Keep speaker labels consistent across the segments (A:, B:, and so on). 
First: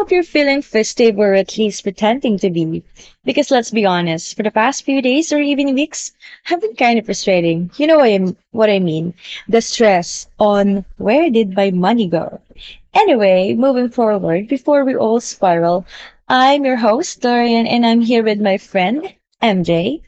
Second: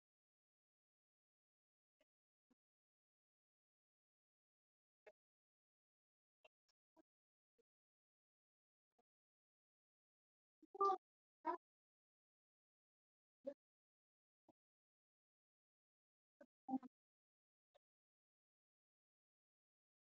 A: hope you're feeling festive or at least pretending to be. Because let's be honest, for the past few days or even weeks, have been kind of frustrating. What I mean? The stress on where did my money go? Anyway, moving forward, before we all spiral, I'm your host, Dorian, and I'm here with my friend, MJ.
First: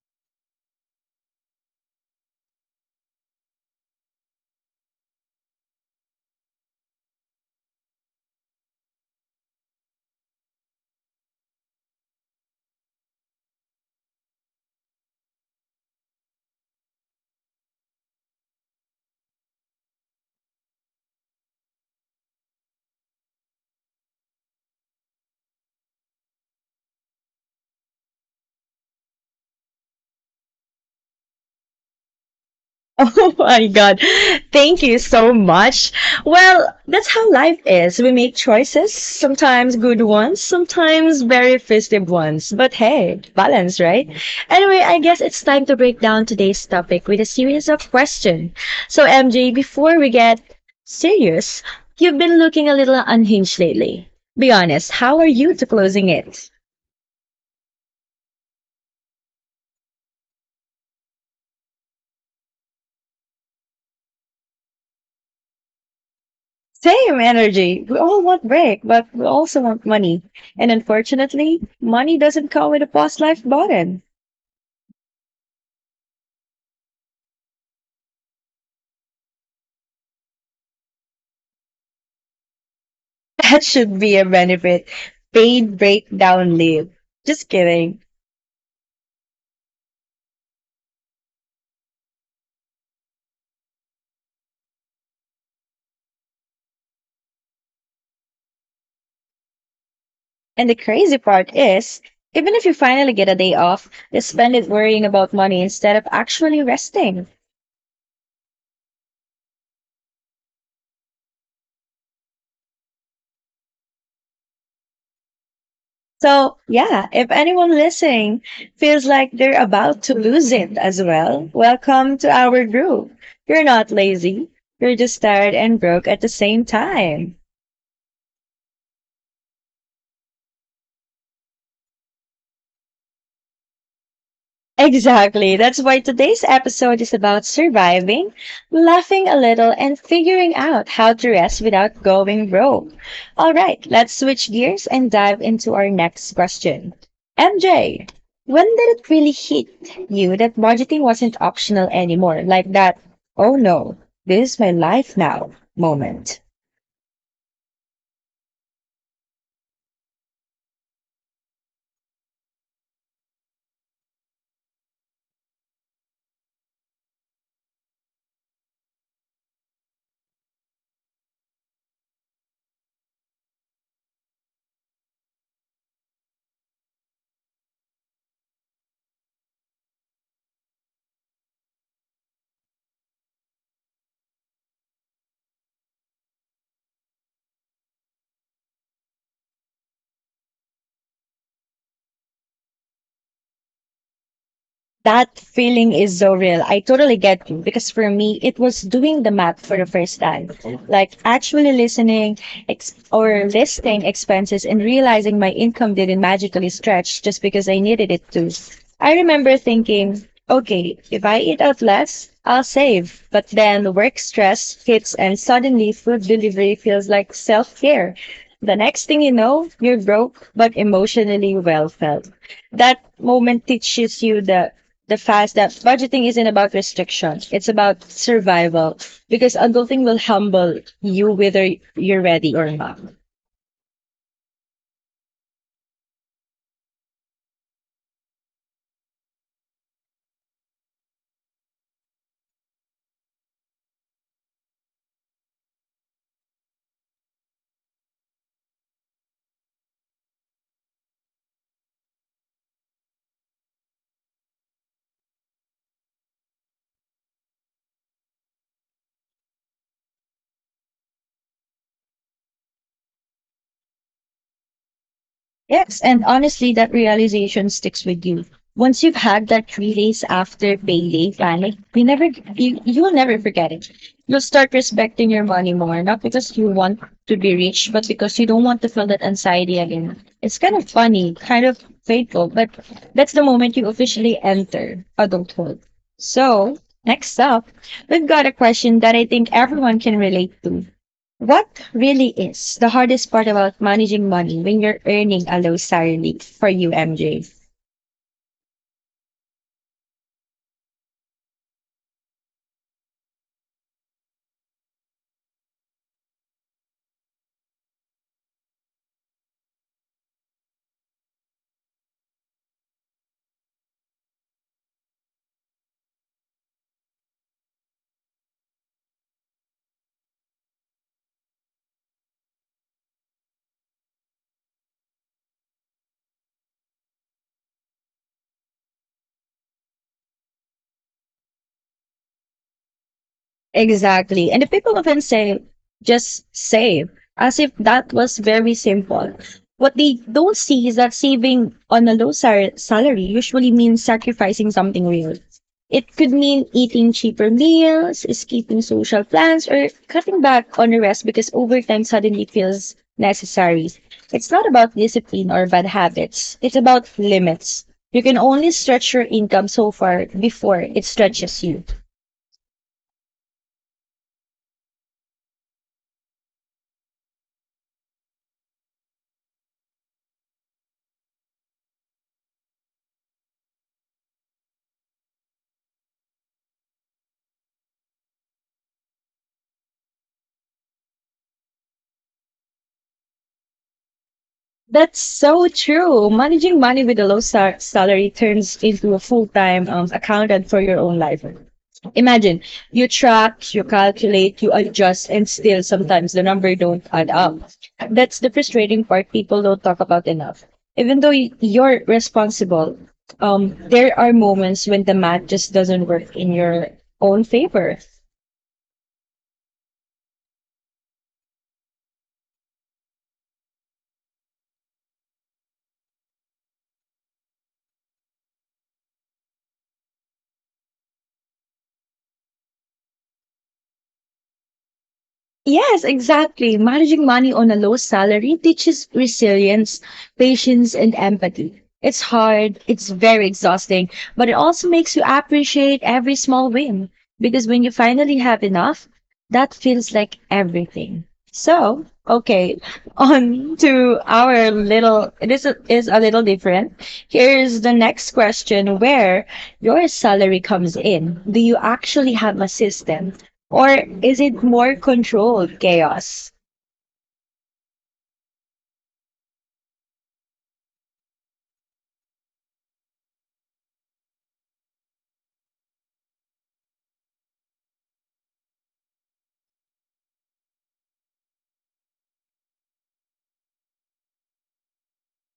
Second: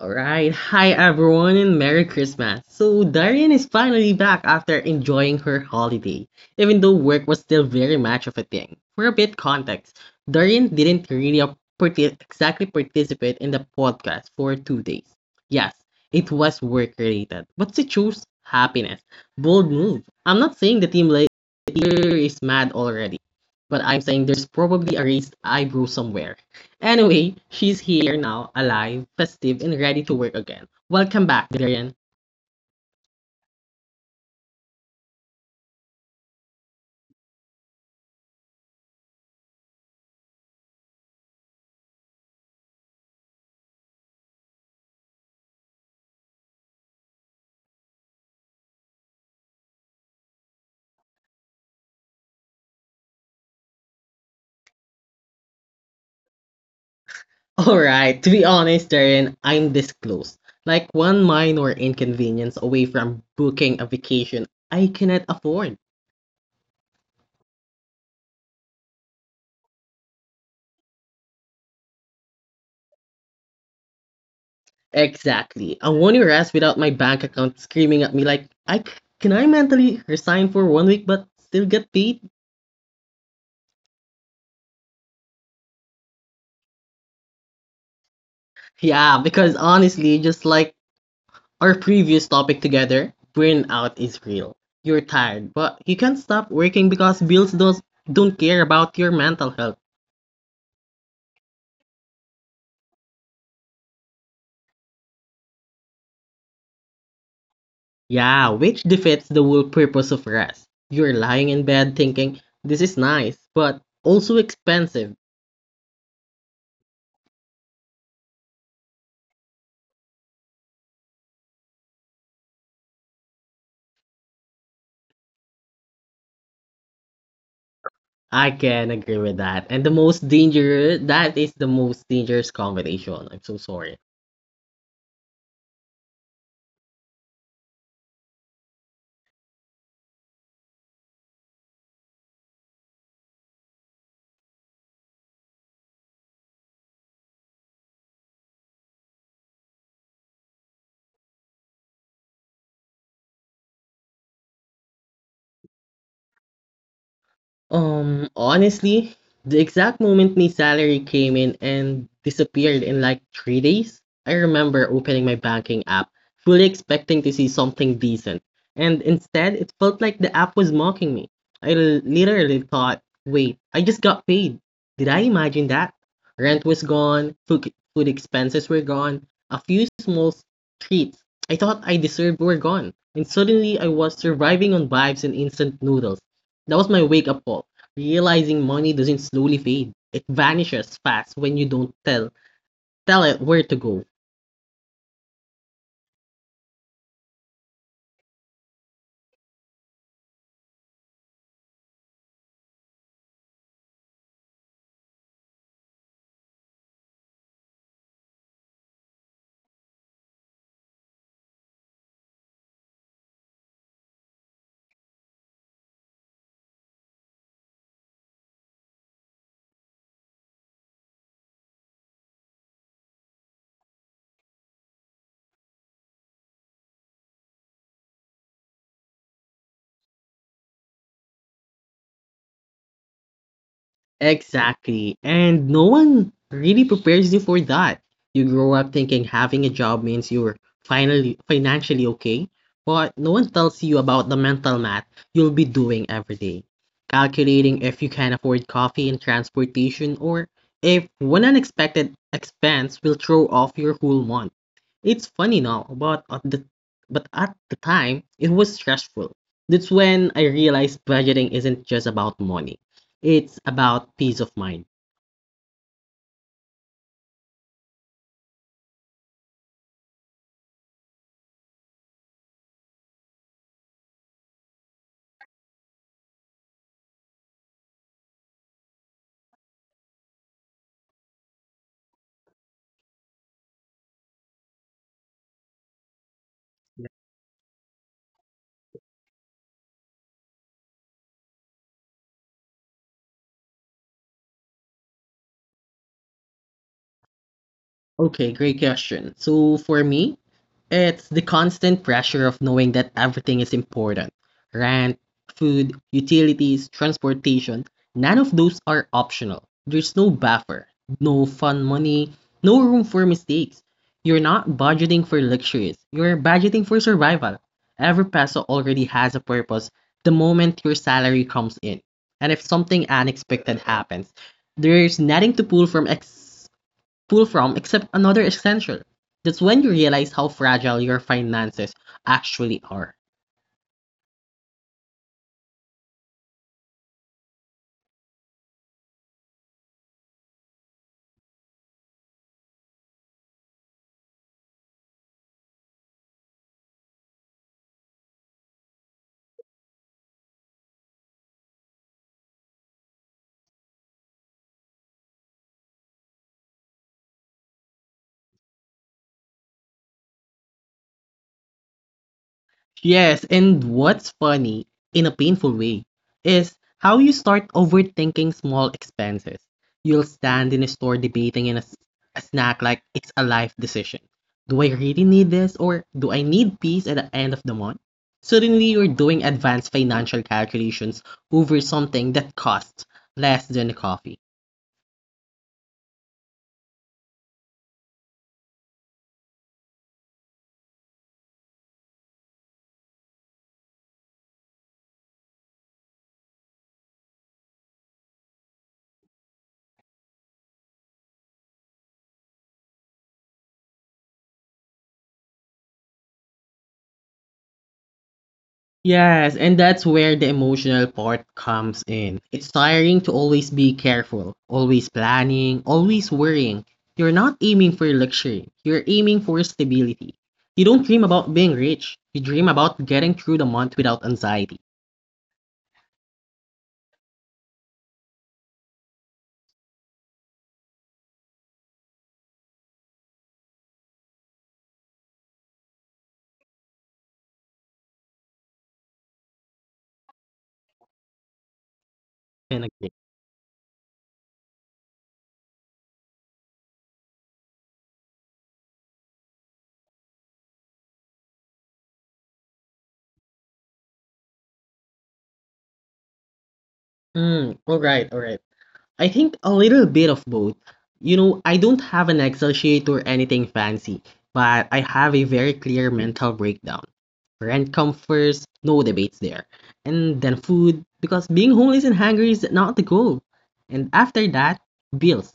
B: All right. Hi, everyone, and Merry Christmas. So, Darian is finally back after enjoying her holiday, even though work was still very much of a thing. For a bit context, Darian didn't exactly participate in the podcast for 2 days. Yes, it was work related, but she chose happiness. Bold move. I'm not saying the team leader is mad already, but I'm saying there's probably a raised eyebrow somewhere. Anyway, she's here now, alive, festive, and ready to work again. Welcome back, Darren.
A: Oh my God. Thank you so much. Well, that's how life is. We make choices, sometimes good ones, sometimes very festive ones. But hey, balance, right? Anyway, I guess it's time to break down today's topic with a series of questions. So, MJ, before we get serious, you've been looking a little unhinged lately. Be honest, how are you to closing it?
B: Alright, to be honest, Darren, I'm this close. Like one minor inconvenience away from booking a vacation I cannot afford.
A: Same energy. We all want break, but we also want money. And unfortunately, money doesn't come with a post life button.
B: Exactly. I won't rest without my bank account screaming at me like, can I mentally resign for one week but still get paid?
A: That should be a benefit. Paid breakdown leave. Just kidding.
B: Yeah, because honestly, just like our previous topic together, burnout is real. You're tired, but you can't stop working because bills don't care about your mental health.
A: And the crazy part is, even if you finally get a day off, you spend it worrying about money instead of actually resting.
B: Yeah, which defeats the whole purpose of rest. You're lying in bed thinking, this is nice, but also expensive.
A: So, yeah, if anyone listening feels like they're about to lose it as well, welcome to our group. You're not lazy, you're just tired and broke at the same time.
B: I can agree with that. And the most dangerous combination. I'm so sorry.
A: Exactly. That's why today's episode is about surviving, laughing a little, and figuring out how to rest without going broke. All right, let's switch gears and dive into our next question. MJ, when did it really hit you that budgeting wasn't optional anymore? Like that, oh no, this is my life now moment.
B: Honestly, the exact moment my salary came in and disappeared in like 3 days, I remember opening my banking app, fully expecting to see something decent. And instead, it felt like the app was mocking me. Literally thought, wait, I just got paid. Did I imagine that? Rent was gone, food expenses were gone, a few small treats I thought I deserved were gone. And suddenly, I was surviving on vibes and instant noodles. That was my wake up call. Realizing money doesn't slowly fade, it vanishes fast when you don't tell it where to go.
A: That feeling is so real. I totally get you because for me, it was doing the math for the first time, like actually listening ex- or listing expenses and realizing my income didn't magically stretch just because I needed it to. I remember thinking, okay, if I eat out less, I'll save. But then work stress hits and suddenly food delivery feels like self care. The next thing you know, you're broke, but emotionally well felt that moment teaches you the fact that budgeting isn't about restriction, it's about survival. Because adulting will humble you whether you're ready or not.
B: Exactly. And no one really prepares you for that. You grow up thinking having a job means you're finally financially okay, but no one tells you about the mental math you'll be doing every day. Calculating if you can afford coffee and transportation, or if one unexpected expense will throw off your whole month. It's funny now, but at the time it was stressful. That's when I realized budgeting isn't just about money. It's about peace of mind.
A: Yes, and honestly, that realization sticks with you. Once you've had that 3 days after payday panic, you'll never forget it. You'll start respecting your money more, not because you want to be rich, but because you don't want to feel that anxiety again. It's kind of funny, kind of fateful, but that's the moment you officially enter adulthood. So, next up, we've got a question that I think everyone can relate to. What really is the hardest part about managing money when you're earning a low salary for you, MJ?
B: Okay, great question. So for me, it's the constant pressure of knowing that everything is important. Rent, food, utilities, transportation, none of those are optional. There's no buffer, no fun money, no room for mistakes. You're not budgeting for luxuries. You're budgeting for survival. Every peso already has a purpose the moment your salary comes in. And if something unexpected happens, there's nothing to pull from except another essential. That's when you realize how fragile your finances actually are.
A: Exactly. And the people often say, just save, as if that was very simple. What they don't see is that saving on a salary usually means sacrificing something real. It could mean eating cheaper meals, skipping social plans, or cutting back on the rest because overtime suddenly feels necessary. It's not about discipline or bad habits, it's about limits. You can only stretch your income so far before it stretches you.
B: Yes, and what's funny, in a painful way, is how you start overthinking small expenses. You'll stand in a store debating in a, s- a snack like it's a life decision. Do I really need this, or do I need peace at the end of the month? Suddenly, you're doing advanced financial calculations over something that costs less than a coffee.
A: That's so true. Managing money with a salary turns into a full-time accountant for your own life. Imagine you track, you calculate, you adjust, and still sometimes the number don't add up. That's the frustrating part people don't talk about enough. Even though you're responsible, there are moments when the math just doesn't work in your own favor.
B: Yes, and that's where the emotional part comes in. It's tiring to always be careful, always planning, always worrying. You're not aiming for luxury, you're aiming for stability. You don't dream about being rich, you dream about getting through the month without anxiety.
A: Yes, exactly. Managing money on a low salary teaches resilience, patience, and empathy. It's hard, it's very exhausting, but it also makes you appreciate every small win because when you finally have enough, that feels like everything. So, okay,
B: And agree.
A: on to our little, this is a little different. Here's the next question where your salary comes in. Do you actually have a system? Or is it more controlled chaos?
B: All right, all right. I think a little bit of both. You know, I don't have an Excel sheet or anything fancy, but I have a very clear mental breakdown. Rent comes first, no debates there. And then food, because being homeless and hungry is not the goal. And after that, bills.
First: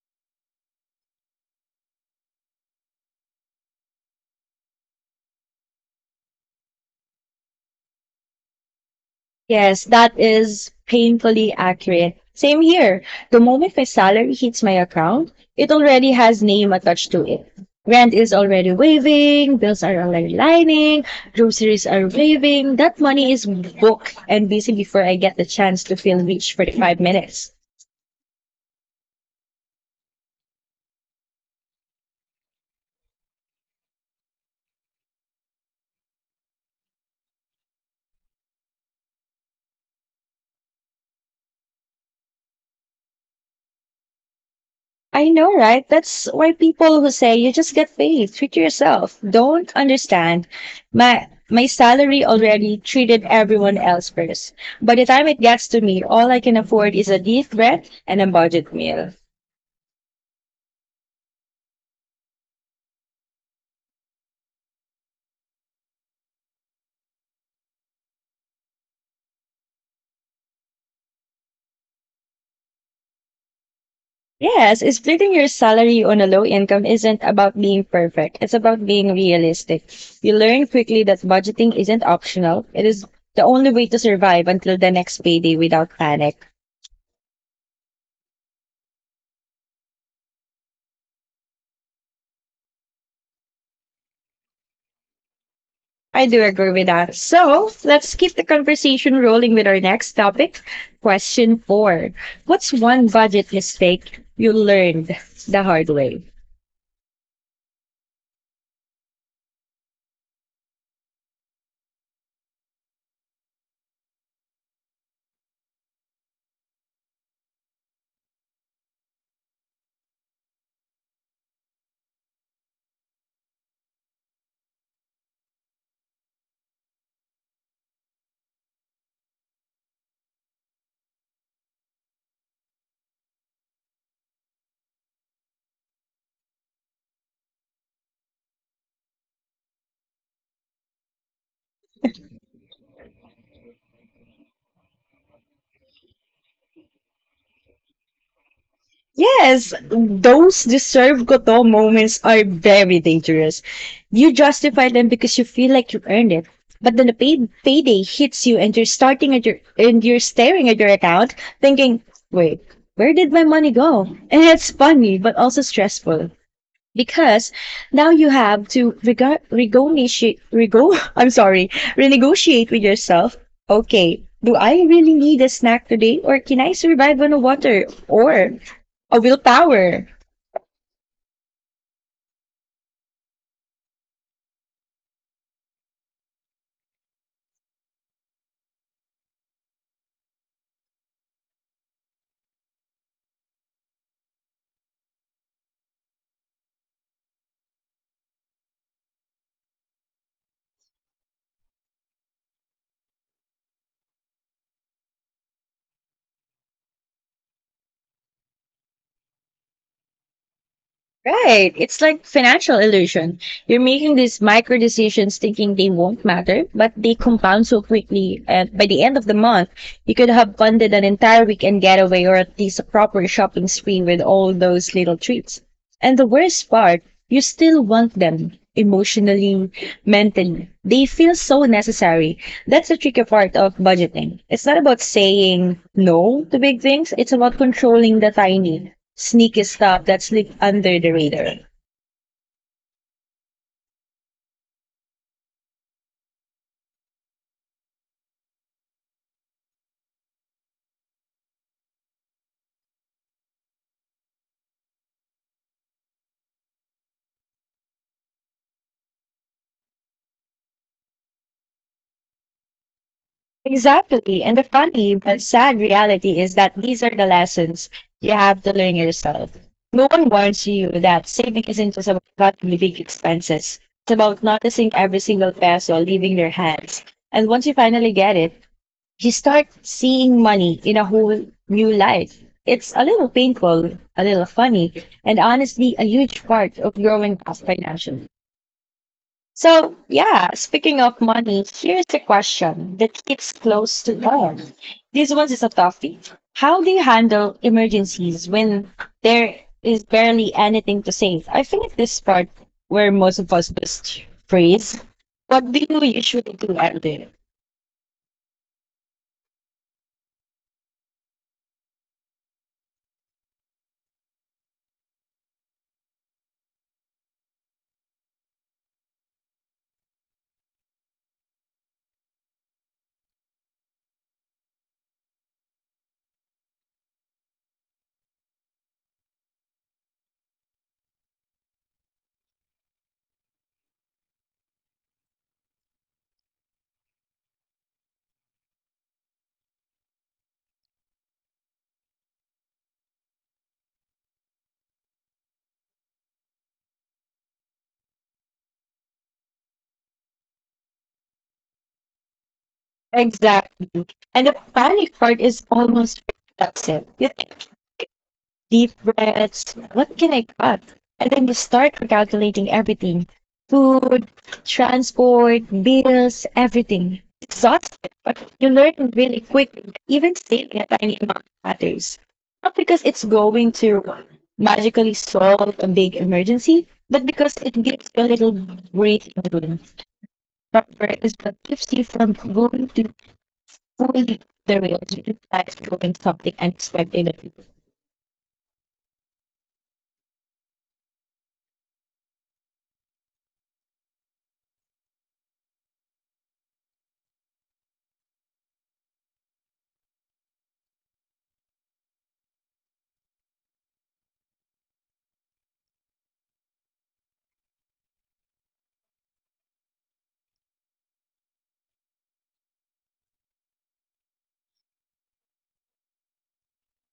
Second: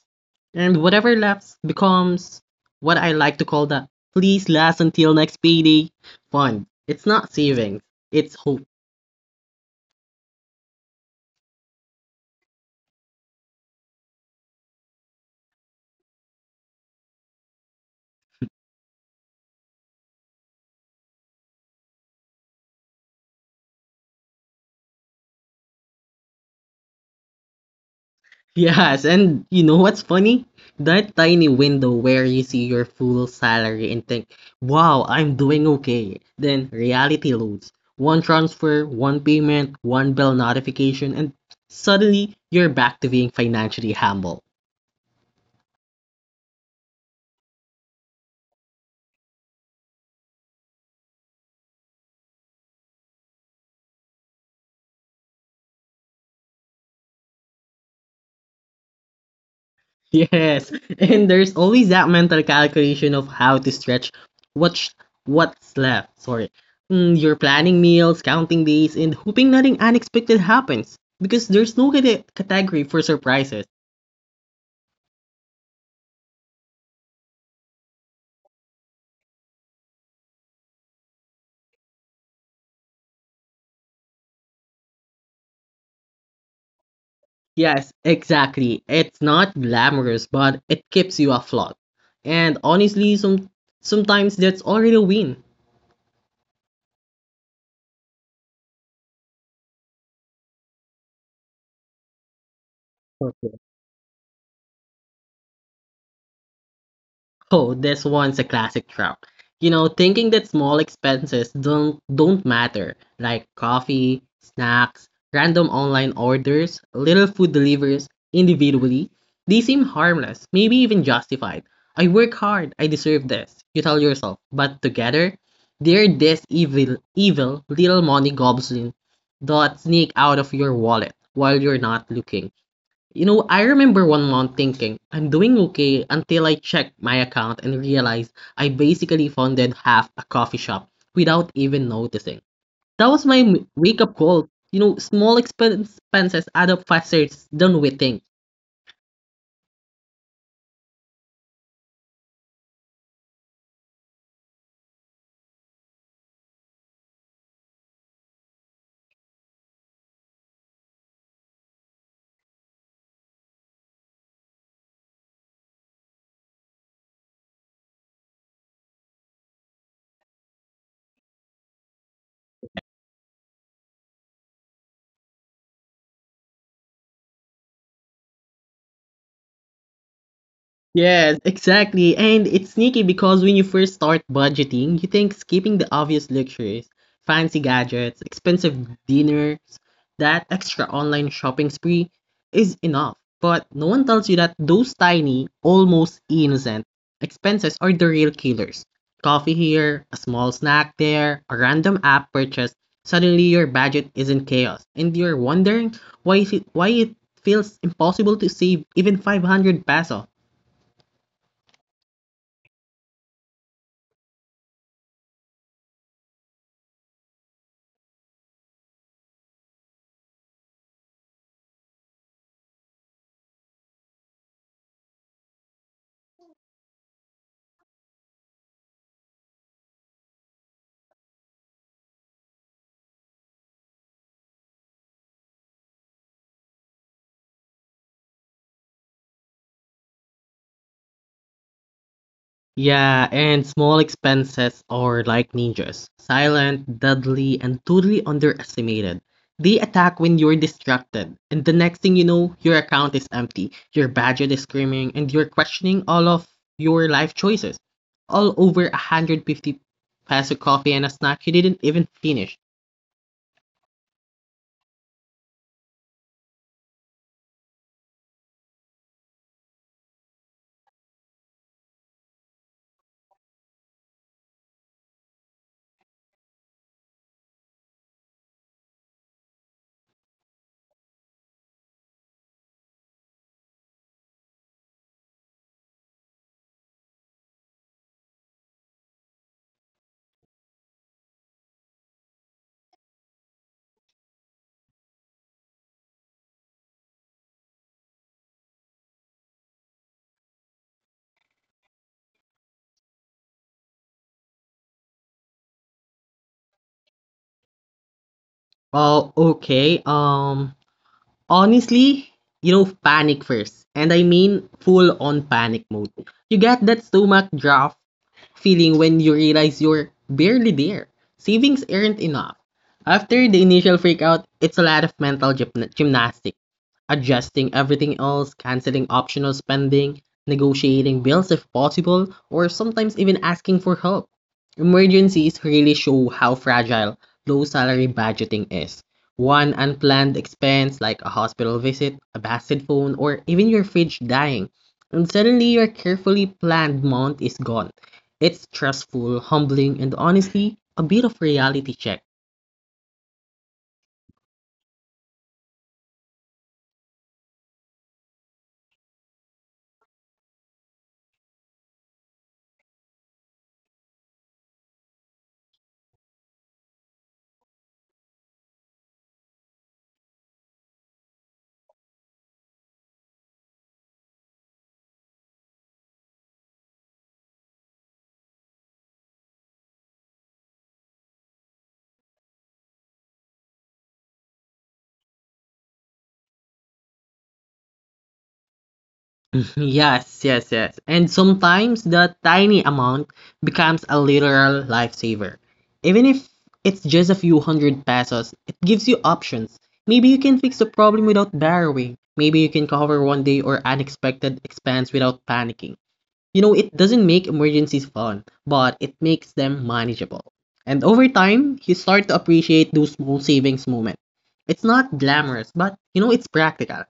B: And whatever left becomes what I like to call the "please last until next payday" fund. It's not savings, it's hope.
A: Yes, that is painfully accurate. Same here. The moment my salary hits my account, it already has name attached to it. Rent is already waving, bills are already lining, groceries are waving. That money is booked and busy before I get the chance to feel rich for the 5 minutes.
B: Yes, and you know what's funny? That tiny window where you see your full salary and think, wow, I'm doing okay. Then reality loads. One transfer, one payment, one bell notification, and suddenly you're back to being financially humble.
A: I know, right? That's why people who say you just get paid, treat yourself, don't understand. My salary already treated everyone else first. By the time it gets to me, all I can afford is a deep breath and a budget meal.
B: Yes, and there's always that mental calculation of how to stretch what sh- what's left. Sorry. You're planning meals, counting days, and hoping nothing unexpected happens because there's no category for surprises.
A: Yes, splitting your salary on a low income isn't about being perfect. It's about being realistic. You learn quickly that budgeting isn't optional. It is the only way to survive until the next payday without panic.
B: Yes, exactly. It's not glamorous, but it keeps you afloat. And honestly, sometimes that's already a win.
A: I do agree with that. So let's keep the conversation rolling with our next topic. Question four. What's one budget mistake you learned the hard way?
B: Oh, this one's a classic trap. You know, thinking that small expenses don't matter, like coffee, snacks, random online orders, little food deliveries individually, they seem harmless, maybe even justified. I work hard, I deserve this, you tell yourself. But together, they're this evil little money goblin that sneak out of your wallet while you're not looking. You know, I remember one month thinking, I'm doing okay until I checked my account and realized I basically funded half a coffee shop without even noticing. That was wake up call. You know, expenses add up faster than we think.
A: Yes, those deserve ko to moments are very dangerous. You justify them because you feel like you earned it. But then the payday hits you and you're staring at your account thinking, wait, where did my money go? And it's funny, but also stressful, because now you have to rego renegotiate, rego- I'm sorry, renegotiate with yourself. Okay, do I really need a snack today, or can I survive on a water or a willpower?
B: Yes, exactly. And it's sneaky because when you first start budgeting, you think skipping the obvious luxuries, fancy gadgets, expensive dinners, that extra online shopping spree is enough. But no one tells you that those tiny, almost innocent expenses are the real killers. Coffee here, a small snack there, a random app purchase. Suddenly your budget is in chaos and you're wondering why it feels impossible to save even 500 peso.
A: Right. It's like financial illusion. You're making these micro decisions thinking they won't matter, but they compound so quickly. And by the end of the month, you could have funded an entire weekend getaway or at least a proper shopping spree with all those little treats. And the worst part, you still want them emotionally, mentally. They feel so necessary. That's the tricky part of budgeting. It's not about saying no to big things. It's about controlling the tiny sneaky stuff that slipped under the radar.
B: Yeah, and small expenses are like ninjas, silent, deadly, and totally underestimated. They attack when you're distracted, and the next thing you know, your account is empty, your budget is screaming, and you're questioning all of your life choices. All over a 150 peso coffee and a snack you didn't even finish.
A: Exactly. And the funny but sad reality is that these are the lessons you have to learn yourself. No one warns you that saving isn't just about cutting big expenses. It's about noticing every single peso leaving your hands. And once you finally get it, you start seeing money in a whole new light. It's a little painful, a little funny, and honestly, a huge part of growing up financially. So, yeah, speaking of money, here's a question that hits close to home. This one is a toughie. How do you handle emergencies when there is barely anything to save? I think this part where most of us just freeze. What do you usually do at there?
B: Oh, okay, honestly, you know, panic first, and I mean full on panic mode. You get that stomach draft feeling when you realize you're barely there. Savings aren't enough. After the initial freakout, it's a lot of mental gymnastics. Adjusting everything else, canceling optional spending, negotiating bills if possible, or sometimes even asking for help. Emergencies really show how fragile low salary budgeting is. One unplanned expense, like a hospital visit, a busted phone, or even your fridge dying, and suddenly your carefully planned month is gone. It's stressful, humbling, and honestly, a bit of reality check.
A: Exactly. And the panic part is almost that's it. You think deep breaths. What can I cut? And then you start recalculating everything food, transport, bills, everything. Exhausted, but you learn really quickly, that even saving a tiny amount matters. Not because it's going to magically solve a big emergency, but because it gives you a little breathing room. Proper is what keeps you from going to fully the rails with life doing something unexpected.
B: Yes, yes, yes. And sometimes the tiny amount becomes a literal lifesaver. Even if it's just a few hundred pesos, it gives you options. Maybe you can fix the problem without borrowing. Maybe you can cover one day or unexpected expense without panicking. You know, it doesn't make emergencies fun, but it makes them manageable. And over time, you start to appreciate those small savings moments. It's not glamorous, but you know, it's practical.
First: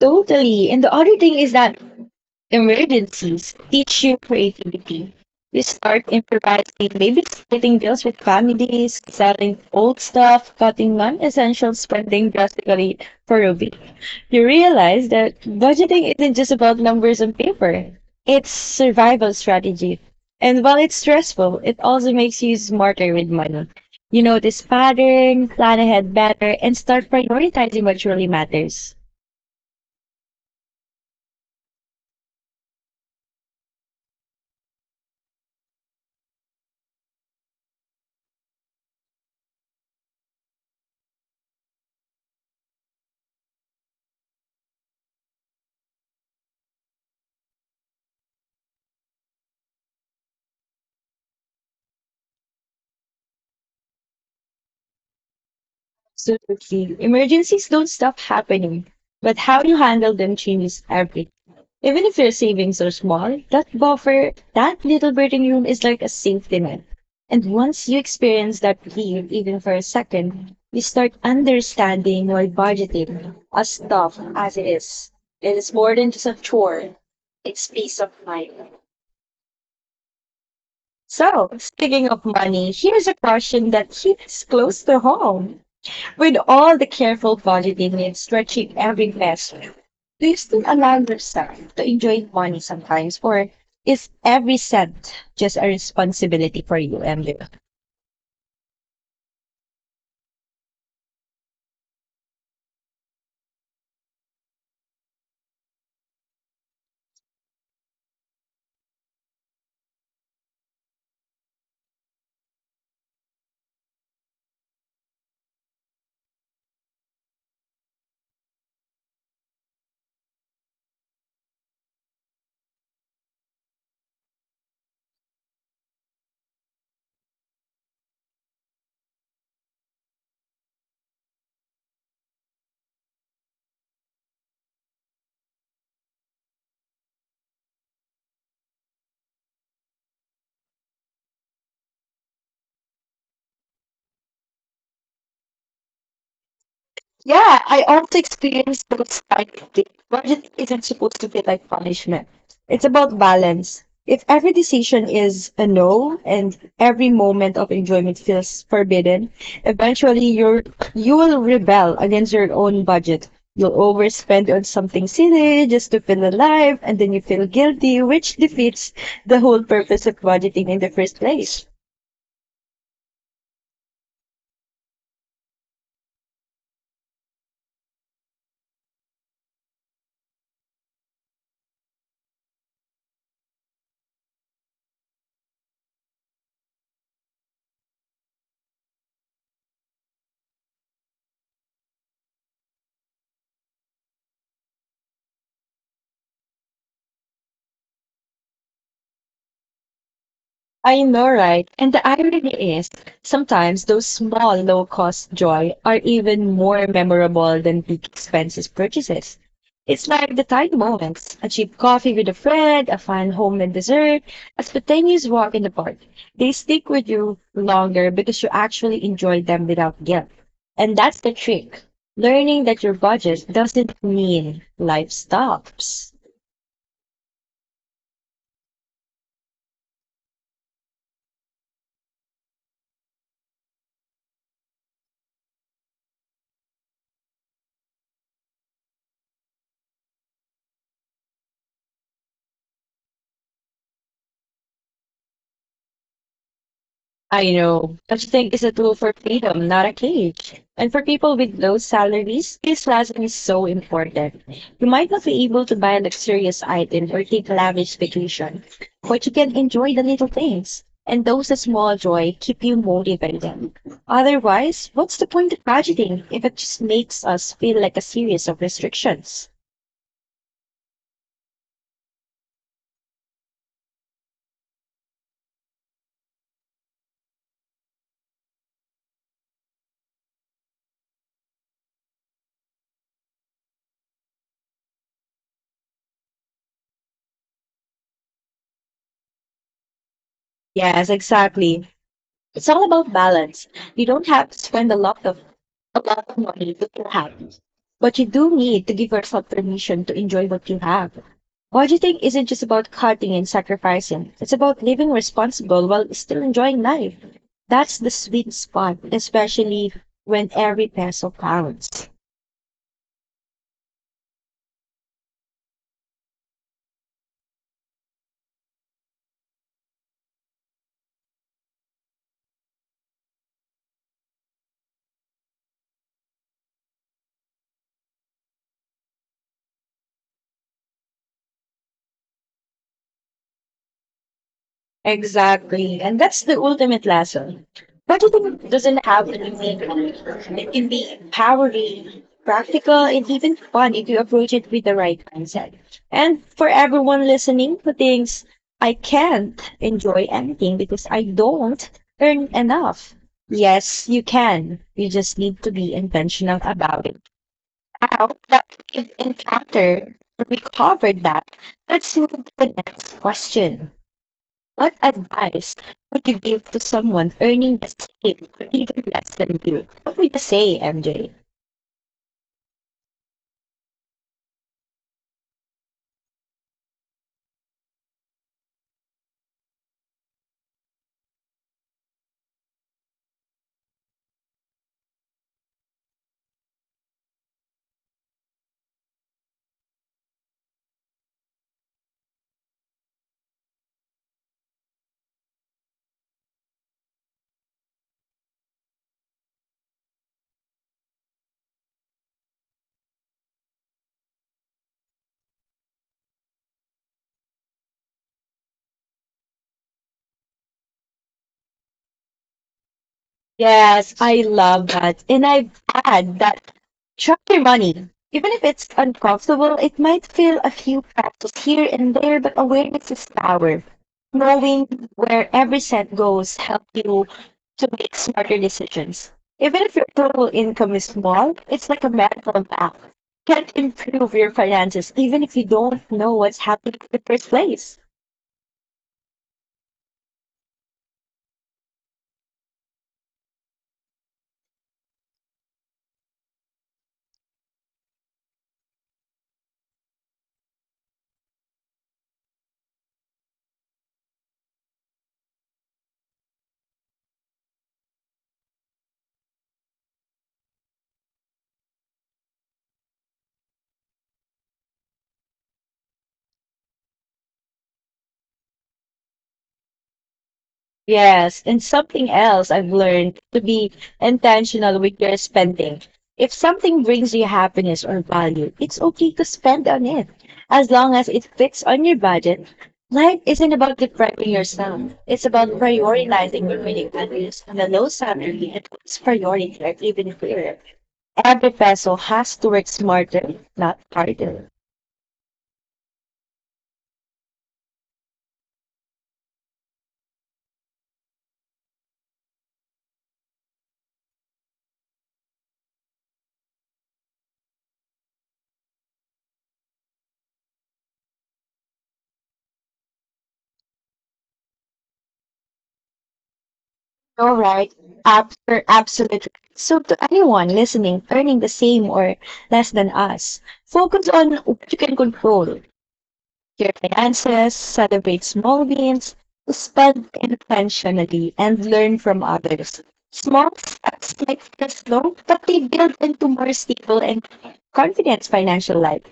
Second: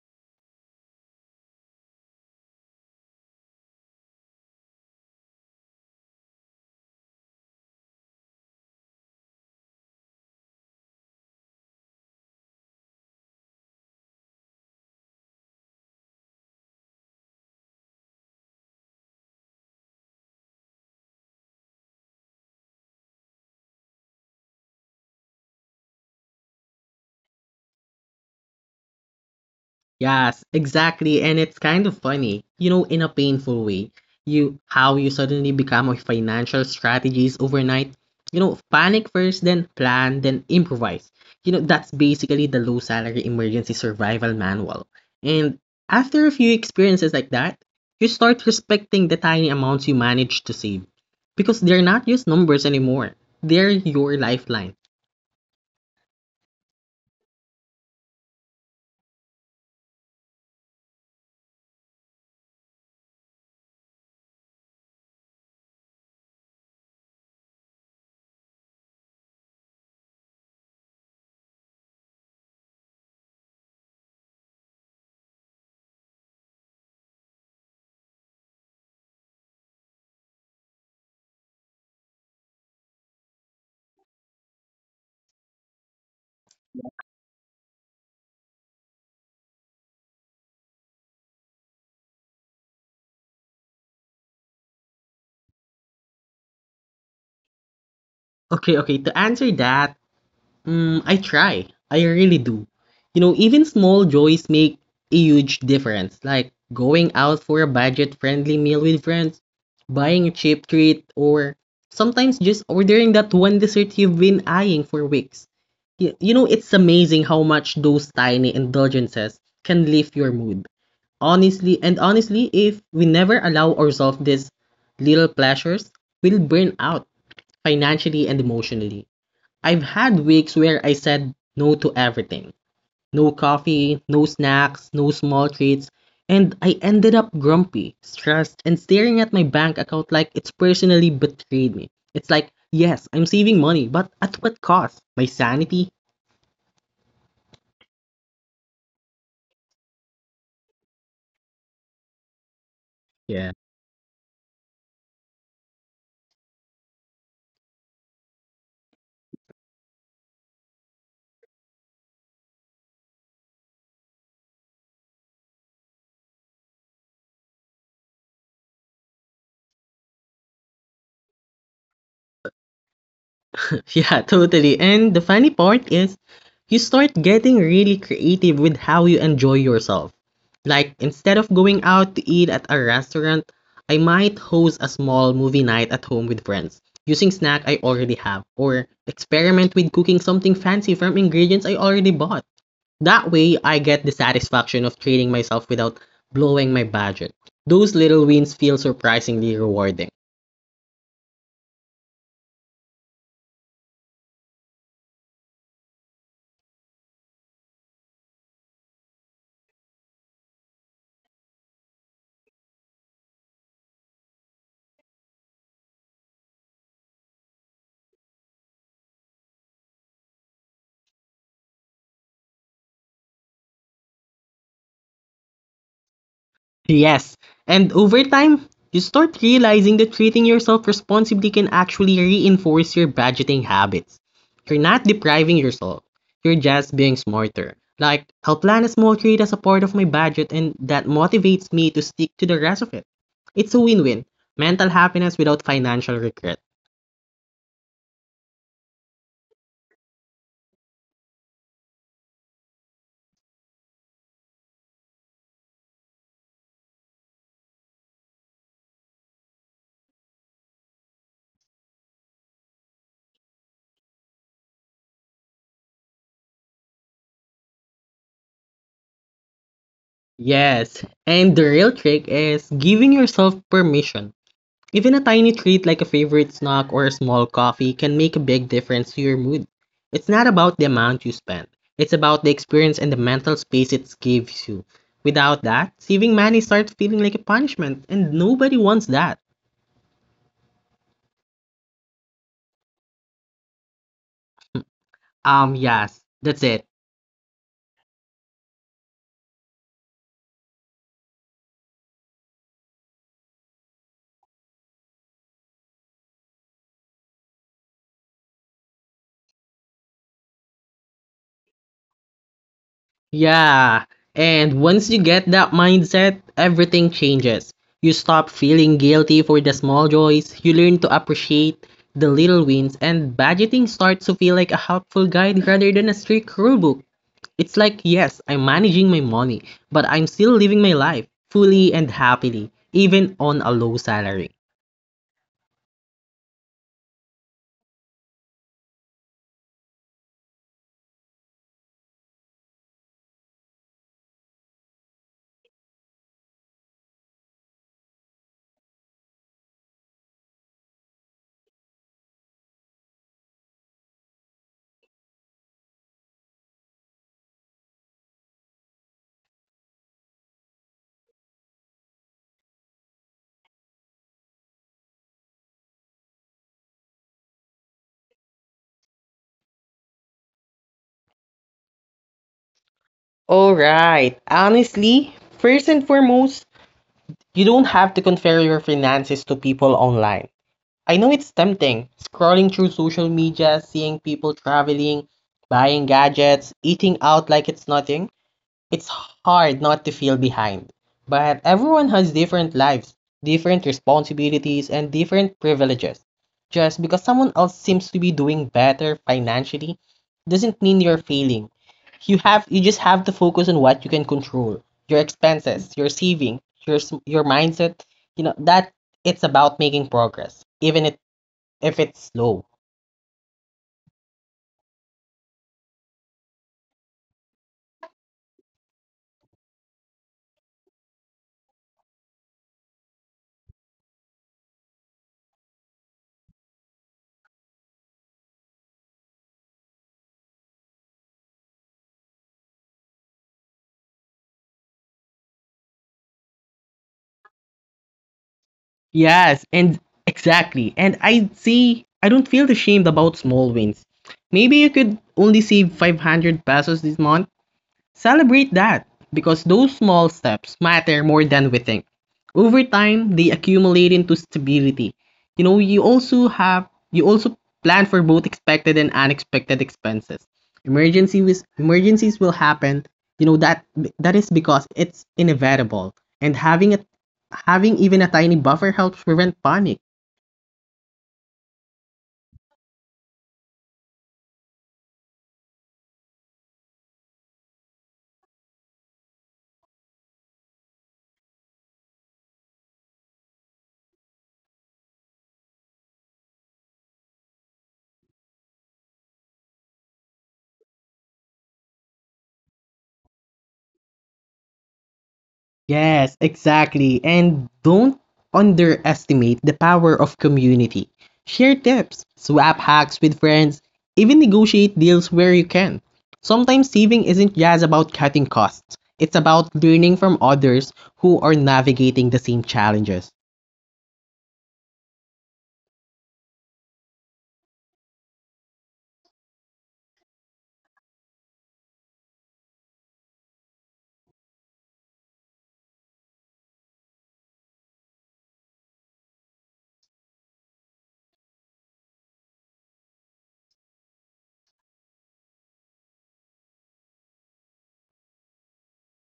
A: Totally. And the other thing is that emergencies teach you creativity. You start improvising, maybe splitting bills with families, selling old stuff, cutting non essential spending drastically for a week. You realize that budgeting isn't just about numbers on paper, it's survival strategy. And while it's stressful, it also makes you smarter with money. You notice pattern, plan ahead better, and start prioritizing what truly matters.
B: Yes, exactly. And it's kind of funny, you know, in a painful way. You how you suddenly become a financial strategist overnight. You know, panic first, then plan, then improvise. You know, that's basically the low salary emergency survival manual. And after a few experiences like that, you start respecting the tiny amounts you manage to save. Because they're not just numbers anymore. They're your lifeline.
A: Absolutely. Emergencies don't stop happening, but how you handle them changes everything. Even if your savings are small, that buffer, that little breathing room is like a safety net. And once you experience that relief, even for a second, you start understanding why budgeting, as tough as it is more than just a chore. It's peace of mind. So, speaking of money, here's a question that hits close to home. With all the careful budgeting and stretching every peso, do you still allow yourself to enjoy money sometimes, or is every cent just a responsibility for you, MJ?
B: Okay, okay, to answer that, I try. I really do. You know, even small joys make a huge difference, like going out for a budget-friendly meal with friends, buying a cheap treat, or sometimes just ordering that one dessert you've been eyeing for weeks. You know, it's amazing how much those tiny indulgences can lift your mood. Honestly, if we never allow ourselves these little pleasures, we'll burn out financially and emotionally. I've had weeks where I said no to everything. No coffee, no snacks, no small treats, and I ended up grumpy, stressed, and staring at my bank account like it's personally betrayed me. It's like, yes, I'm saving money, but at what cost? My sanity?
A: Yeah, I also experienced those kind of things. Budget isn't supposed to feel like punishment. It's about
B: Yeah.
A: balance. If every decision is a no and every moment of enjoyment feels forbidden, eventually you will rebel against your own budget. You'll overspend on something silly just to feel alive, and then you feel guilty, which defeats the whole purpose of budgeting in the first place.
B: Yeah, totally. And the funny part is, you start getting really creative with how you enjoy yourself. Like, instead of going out to eat at a restaurant, I might host a small movie night at home with friends, using snack I already have, or experiment with cooking something fancy from ingredients I already bought. That way, I get the satisfaction of treating myself without blowing my budget. Those little wins feel surprisingly rewarding.
A: I know, right? And the irony is, sometimes those small, low cost joy are even more memorable than big expenses purchases. It's like the tiny moments a cheap coffee with a friend, a fun homemade dessert, a spontaneous walk in the park. They stick with you longer because you actually enjoy them without guilt. And that's the trick learning that your budget doesn't mean life stops.
B: Yes, and over time, you start realizing that treating yourself responsibly can actually reinforce your budgeting habits. You're not depriving yourself, you're just being smarter. Like, I'll plan a small treat as a part of my budget, and that motivates me to stick to the rest of it. It's a win win mental happiness without financial regret.
A: I know. Budgeting is a tool for freedom, not a cage. And for people with low salaries, this lesson is so important. You might not be able to buy luxurious items or take lavish vacation, but you can enjoy the little things. And those small joy keep you motivated. Otherwise, what's the point of budgeting if it just makes us feel like a series of restrictions?
B: Yes, and the real trick is giving yourself permission. Even a tiny treat like a favorite snack or a small coffee can make a big difference to your mood. It's not about the amount you spend, it's about the experience and the mental space it gives you. Without that, saving money starts feeling like a punishment, and nobody wants that.
A: Yes, exactly. It's all about balance. You don't have to spend a lot of a
B: Yes,
A: lot of
B: that's it.
A: money to feel happy, but you do need to give yourself permission to enjoy what you have. Budgeting isn't just about cutting and sacrificing. It's about living responsible while still enjoying life. That's the sweet spot, especially when every peso counts.
B: Yeah. And once you get that mindset, everything changes. You stop feeling guilty for the small joys, you learn to appreciate the little wins, and budgeting starts to feel like a helpful guide rather than a strict rule book. It's like, yes, I'm managing my money, but I'm still living my life fully and happily, even on a low salary.
A: Exactly. And that's the ultimate lesson. Budgeting doesn't have to be mean. It can be empowering, practical, and even fun if you approach it with the right mindset. And for everyone listening who thinks, I can't enjoy anything because I don't earn enough. Yes, you can. You just need to be intentional about it. How that we've encountered, we covered that. Let's move to the next question. What advice would you give to someone earning the same or even less than you? What would you say, MJ?
B: All right. Honestly, first and foremost, you don't have to compare your finances to people online. I know it's tempting, scrolling through social media, seeing people traveling, buying gadgets, eating out like it's nothing. It's hard not to feel behind. But everyone has different lives, different responsibilities, and different privileges. Just because someone else seems to be doing better financially doesn't mean you're failing. You just have to focus on what you can control. Your expenses, your saving, your mindset, you know, that it's about making progress, even if it's slow.
A: Yes, I love that. And I add that track your money. Even if it's uncomfortable, it might feel a few practice here and there, but awareness is power. Knowing where every cent goes helps you to make smarter decisions. Even if your total income is small, it's like a mental map. Can improve your finances even if you don't know what's happening in the first place.
B: Yes, and exactly. And I see, I don't feel ashamed about small wins. Maybe you could only save 500 pesos this month, celebrate that because those small steps matter more than we think. Over time, they accumulate into stability. You know, you also plan for both expected and unexpected expenses. Emergencies will happen. You know that that is because it's inevitable. And having even a tiny buffer helps prevent panic.
A: Yes, and something else I've learned to be intentional with your spending. If something brings you happiness or value, it's okay to spend on it. As long as it fits on your budget, life isn't about depriving yourself. It's about prioritizing your winning values and the low salary and its priority are even clearer. Every peso has to work smarter, not harder.
B: Yes, exactly. And don't underestimate the power of community. Share tips, swap hacks with friends, even negotiate deals where you can. Sometimes saving isn't just about cutting costs, it's about learning from others who are navigating the same challenges.
A: Alright, Abs- absolutely. So, to anyone listening, earning the same or less than us, focus on what you can control your finances, celebrate small wins, spend intentionally, and learn from others. Small steps might feel slow, but they build into more stable and confident financial life.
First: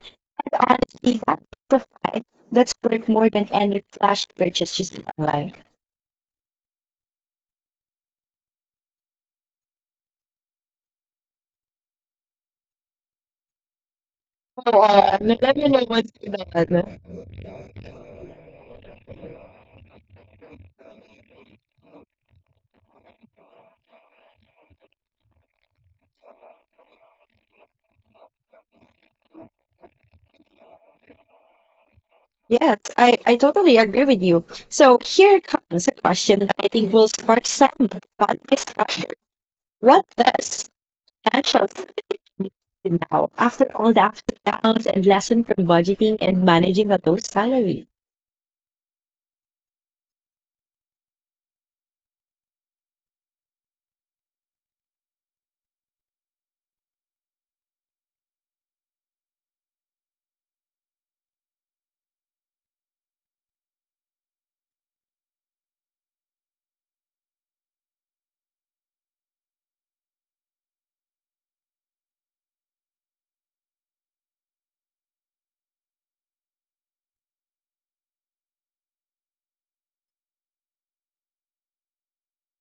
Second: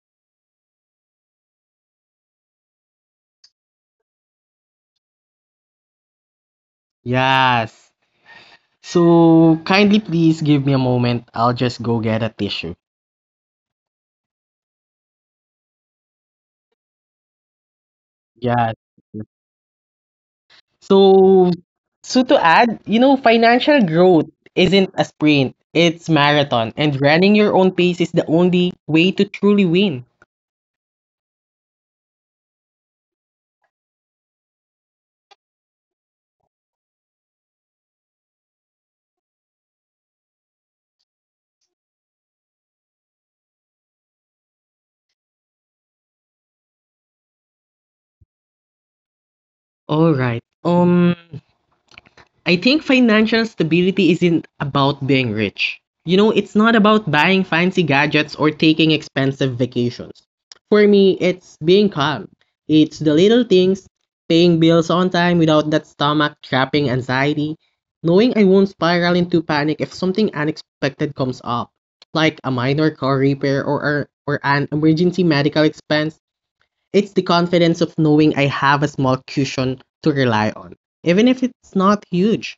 A: And honestly, that profile that's worth more than any flash purchases online.
B: Yes. So kindly please give me a moment. I'll just go get a tissue.
A: Oo, alam mo naman sila, ano.
B: Yes. So so to add, you know, financial growth isn't a sprint, it's marathon, and running your own pace is the only way to truly win.
A: Yes, I totally agree with you. So here comes a question that I think will spark some fun discussion. What does financial stability mean now after all the ups and downs and lesson from budgeting and managing a low salary?
B: All right. I think financial stability isn't about being rich. You know, it's not about buying fancy gadgets or taking expensive vacations. For me, it's being calm. It's the little things, paying bills on time without that stomach trapping anxiety, knowing I won't spiral into panic if something unexpected comes up, like a minor car repair or an emergency medical expense. It's the confidence of knowing I have a small cushion to rely on, even if it's not huge.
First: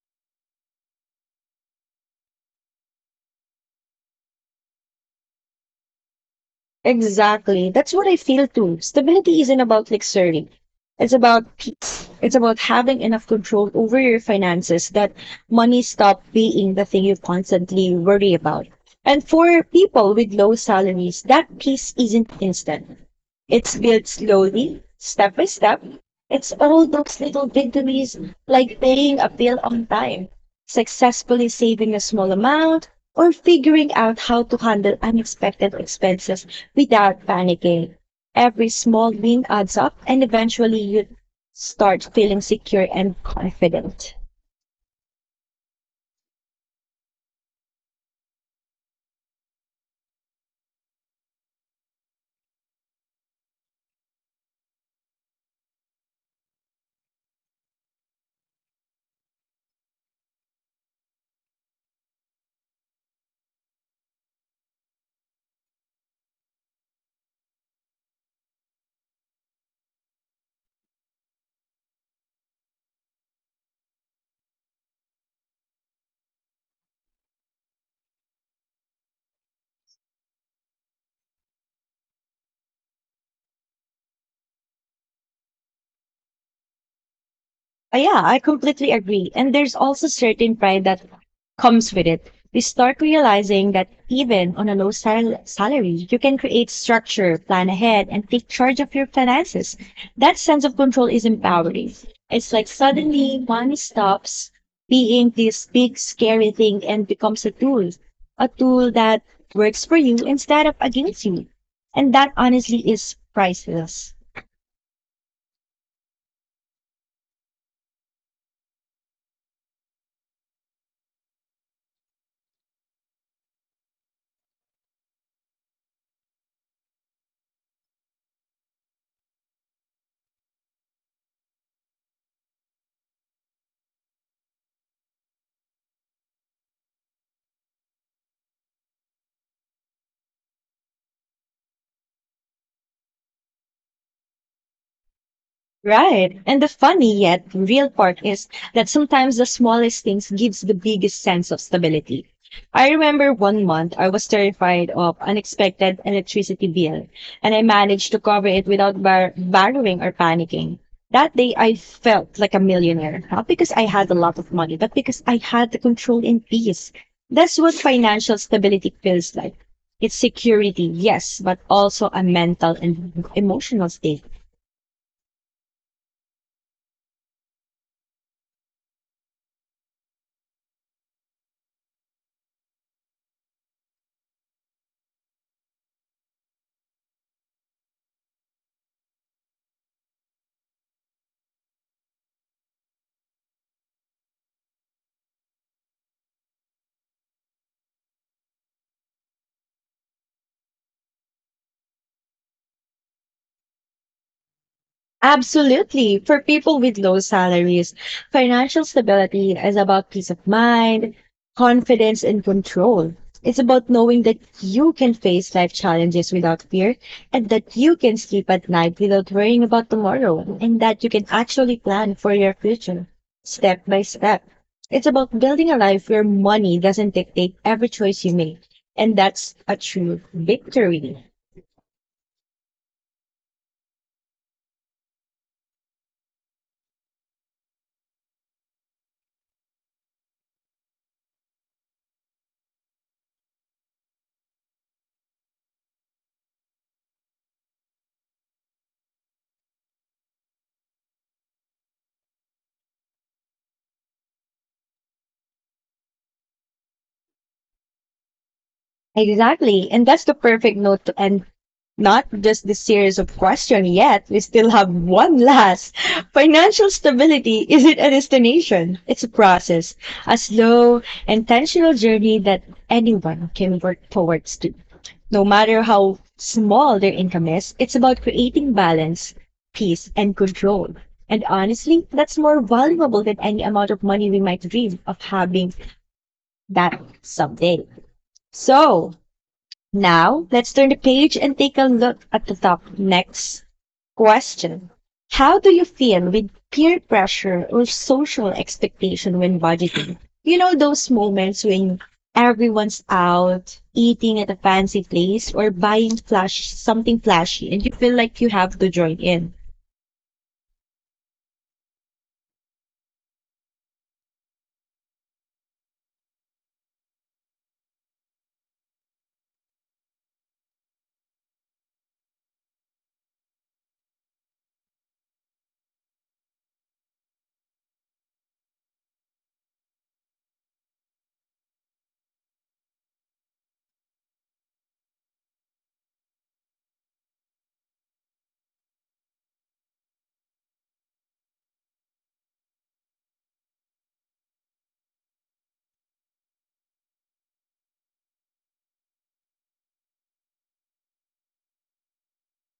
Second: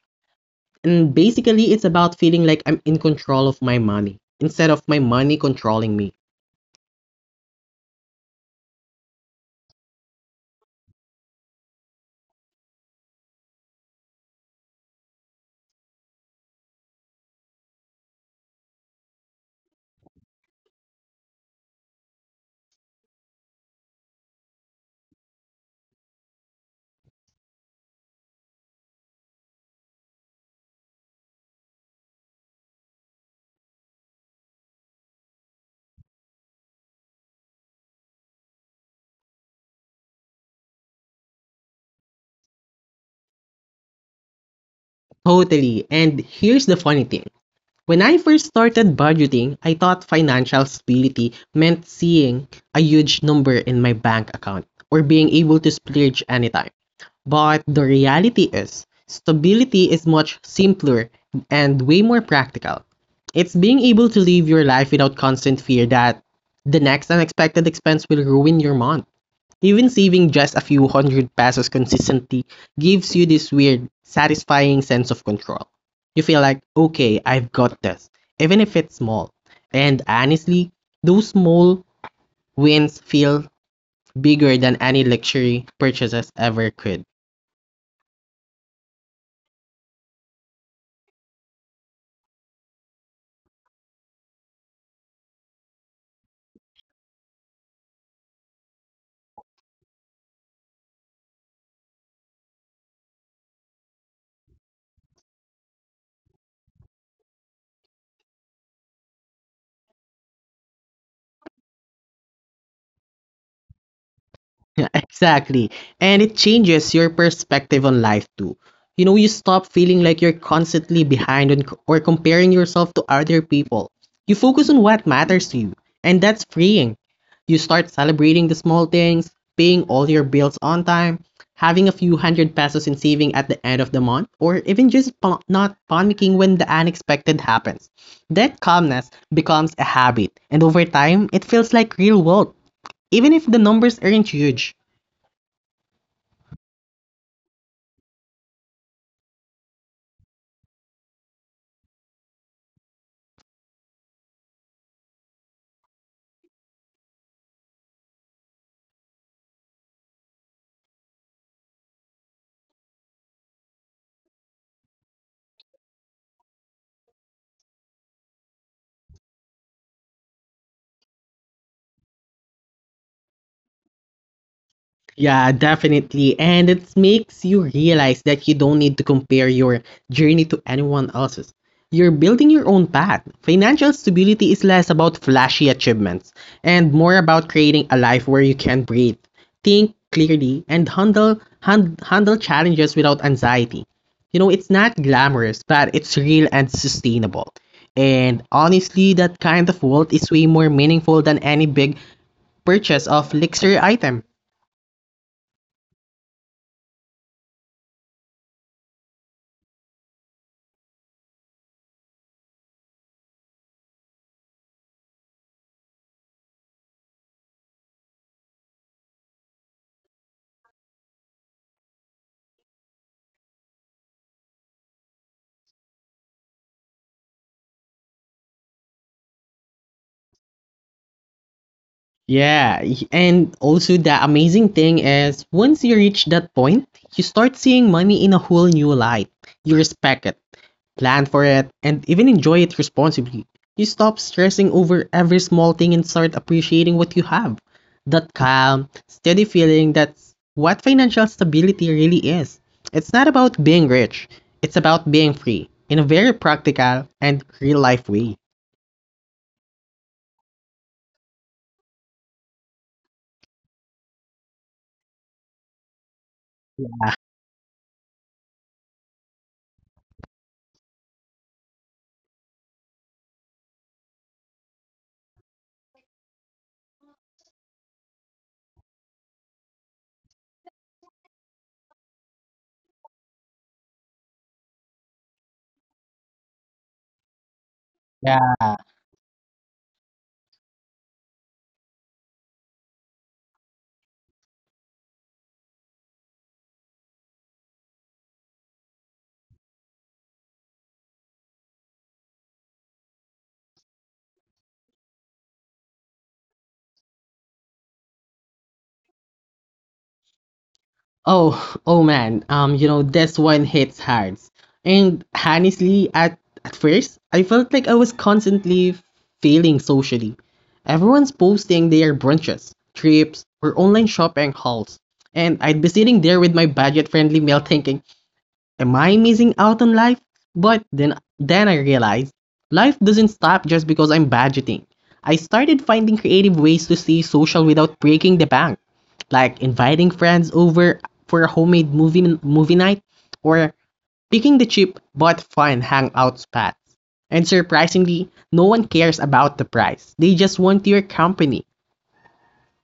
B: And basically, it's about feeling like I'm in control of my money instead of my money controlling me.
A: Exactly. That's what I feel too. Stability isn't about like serving. It's about peace. It's about having enough control over your finances that money stop being the thing you constantly worry about. And for people with low salaries, that peace isn't instant. It's built slowly, step by step. It's all those little victories, like paying a bill on time, successfully saving a small amount, or figuring out how to handle unexpected expenses without panicking. Every small win adds up, and eventually you start feeling secure and confident.
B: Totally. And here's the funny thing. When I first started budgeting, I thought financial stability meant seeing a huge number in my bank account or being able to splurge anytime. But the reality is, stability is much simpler and way more practical. It's being able to live your life without constant fear that the next unexpected expense will ruin your month. Even saving just a few hundred pesos consistently gives you this weird, satisfying sense of control. You feel like, okay, I've got this, even if it's small. And honestly, those small wins feel bigger than any luxury purchases ever could.
A: Yeah, I completely agree. And there's also certain pride that comes with it. We start realizing that even on a low salary, you can create structure, plan ahead, and take charge of your finances. That sense of control is empowering. It's like suddenly money stops being this big, scary thing and becomes a tool that works for you instead of against you. And that honestly is priceless.
B: Exactly. And it changes your perspective on life too. You know, you stop feeling like you're constantly behind or comparing yourself to other people. You focus on what matters to you, and that's freeing. You start celebrating the small things, paying all your bills on time, having a few hundred pesos in saving at the end of the month, or even not panicking when the unexpected happens. That calmness becomes a habit, and over time, it feels like real world, even if the numbers aren't huge.
A: Right. And the funny yet real part is that sometimes the smallest things gives the biggest sense of stability. I remember one month I was terrified of unexpected electricity bill and I managed to cover it without borrowing or panicking. That day I felt like a millionaire, not because I had a lot of money, but because I had the control and peace. That's what financial stability feels like. It's security, yes, but also a mental and emotional state.
B: Yeah, definitely. And it makes you realize that you don't need to compare your journey to anyone else's. You're building your own path. Financial stability is less about flashy achievements and more about creating a life where you can breathe, think clearly, and handle challenges without anxiety. You know, it's not glamorous, but it's real and sustainable. And honestly, that kind of wealth is way more meaningful than any big purchase of luxury item.
A: Absolutely. For people with low salaries, financial stability is about peace of mind, confidence, and control. It's about knowing that you can face life challenges without fear and that you can sleep at night without worrying about tomorrow and that you can actually plan for your future step by step. It's about building a life where money doesn't dictate every choice you make. And that's a true victory.
B: Yeah, and also the amazing thing is once you reach that point, you start seeing money in a whole new light. You respect it, plan for it, and even enjoy it responsibly. You stop stressing over every small thing and start appreciating what you have. That calm, steady feeling that's what financial stability really is. It's not about being rich, it's about being free in a very practical and real life way.
A: Exactly. And that's the perfect note to end not just this series of questions yet. We still have one last. Financial stability isn't a destination, it's a process, a slow, intentional journey that anyone can work towards to. No matter how small their income is, it's about creating balance, peace, and control. And honestly, that's more valuable than any amount of money we might dream of having that someday.
B: Yeah.
A: So, now, let's turn the page and take a look at the top next question. How do you feel with peer pressure or social expectation when budgeting? You know, those moments when everyone's out eating at a fancy place or buying flash something flashy and you feel like you have to join in.
B: Oh man, you know, this one hits hard. And honestly, at first, I felt like I was constantly failing socially. Everyone's posting their brunches, trips, or online shopping hauls. And I'd be sitting there with my budget friendly meal thinking, am I missing out on life? But then I realized life doesn't stop just because I'm budgeting. I started finding creative ways to stay social without breaking the bank, like inviting friends over for a homemade movie night or picking the cheap but fun hangout spots. And surprisingly, no one cares about the price. They just want your company.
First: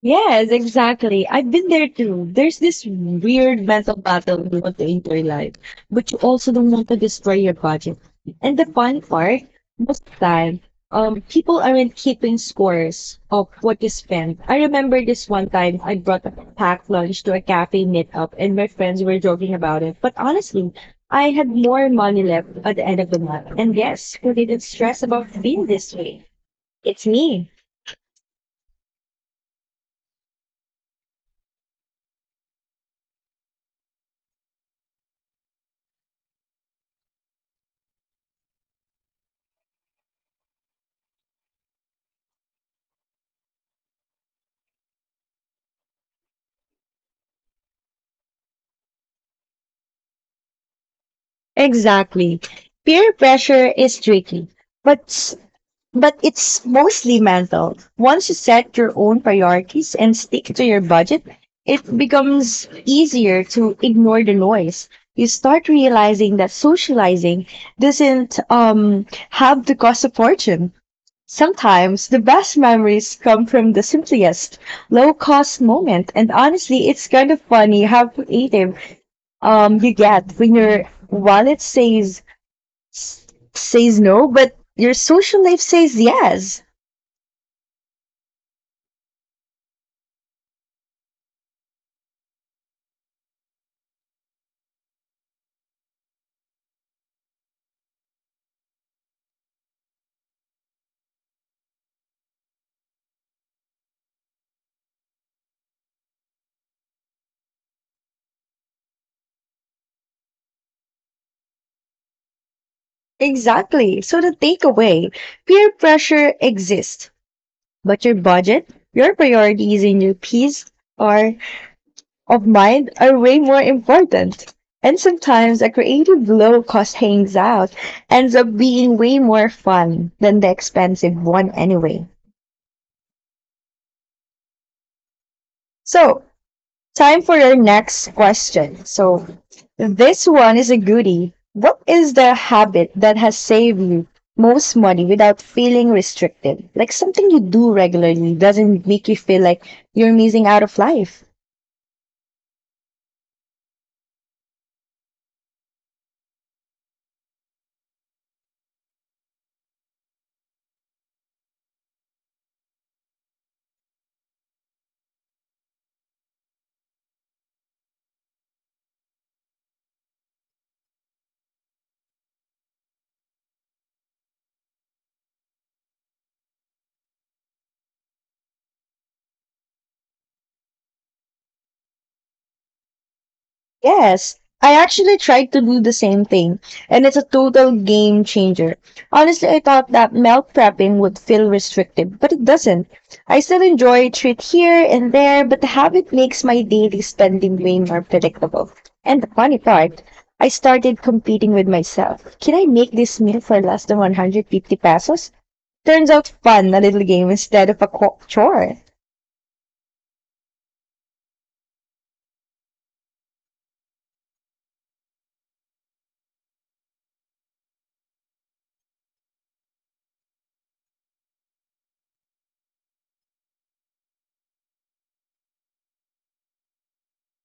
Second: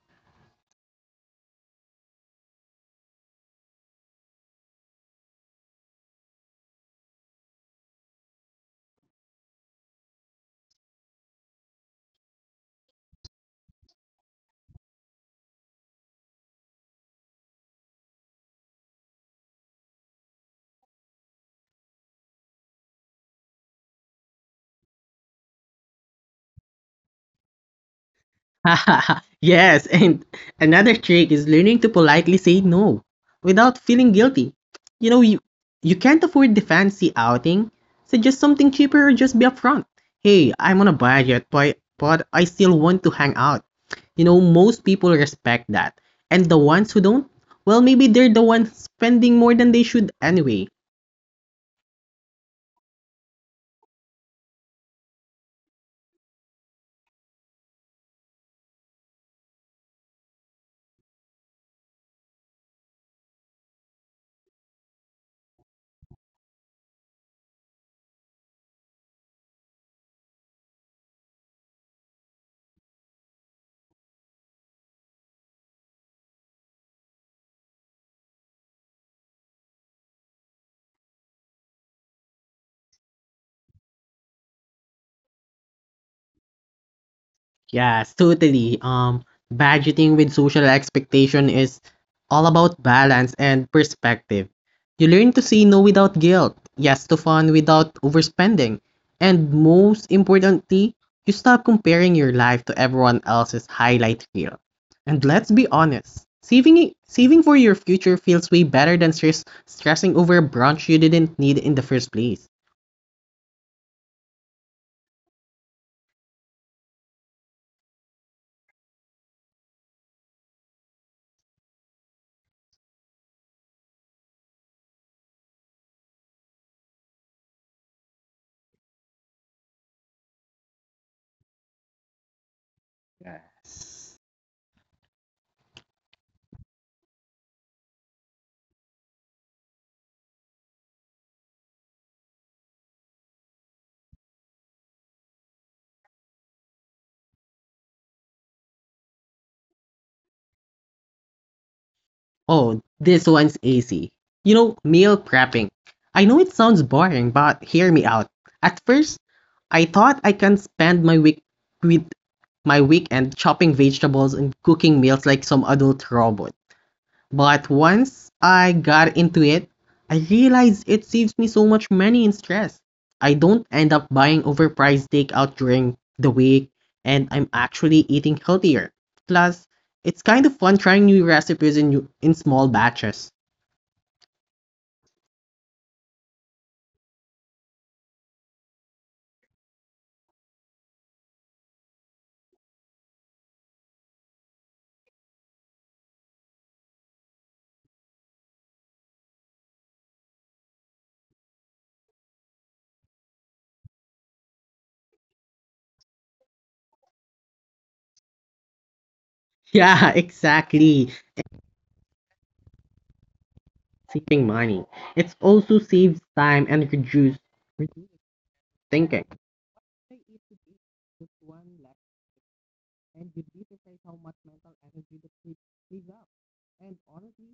A: Yes, exactly. I've been there too. There's this weird mental battle you want to enjoy life, but you also don't want to destroy your budget. And the fun part, most of the time, people aren't keeping scores of what you spend. I remember this one time I brought a packed lunch to a cafe meetup, and my friends were joking about it. But honestly, I had more money left at the end of the month. And yes, who didn't stress about being this way? It's me.
B: Yes, and another trick is learning to politely say no without feeling guilty. You know, you can't afford the fancy outing, so just something cheaper or just be upfront. Hey, I'm on a budget, but I still want to hang out. You know, most people respect that. And the ones who don't, well, maybe they're the ones spending more than they should anyway.
A: Exactly. Peer pressure is tricky, but s- but it's mostly mental. Once you set your own priorities and stick to your budget, it becomes easier to ignore the noise. You start realizing that socializing doesn't have to cost a fortune. Sometimes the best memories come from the simplest, low cost moment. And honestly, it's kind of funny how creative you get when your wallet s- says no, but your social life says yes.
B: Yes, totally. Budgeting with social expectation is all about balance and perspective. You learn to say no without guilt, yes to fun without overspending, and most importantly, you stop comparing your life to everyone else's highlight reel. And let's be honest, saving for your future feels way better than stressing over a brunch you didn't need in the first place.
A: Exactly. So the takeaway peer pressure exists, but your budget, your priorities, and your peace are, of mind are way more important. And sometimes a creative low cost hangs out ends up being way more fun than the expensive one anyway. So, time for your next question. So, this one is a goodie. What is the habit that has saved you most money without feeling restricted? Like something you do regularly doesn't make you feel like you're missing out of life.
B: Oh, this one's easy. You know, meal prepping. I know it sounds boring, but hear me out. At first, I thought I can spend my week with my weekend chopping vegetables and cooking meals like some adult robot. But once I got into it, I realized it saves me so much money and stress. I don't end up buying overpriced takeout during the week, and I'm actually eating healthier. Plus, it's kind of fun trying new recipes in small batches.
A: Yes, I actually tried to do the same thing, and it's a total game changer. Honestly, I thought that meal prepping would feel restrictive, but it doesn't. I still enjoy a treat here and there, but the habit makes my daily spending way more predictable. And the funny part, I started competing with myself. Can I make this meal for less than 150 pesos? Turns out fun, a little game instead of a chore.
B: Yeah, exactly. Saving money. It also saves time and reduce thinking. And you'd be surprised how much mental energy the trip frees up. And honestly,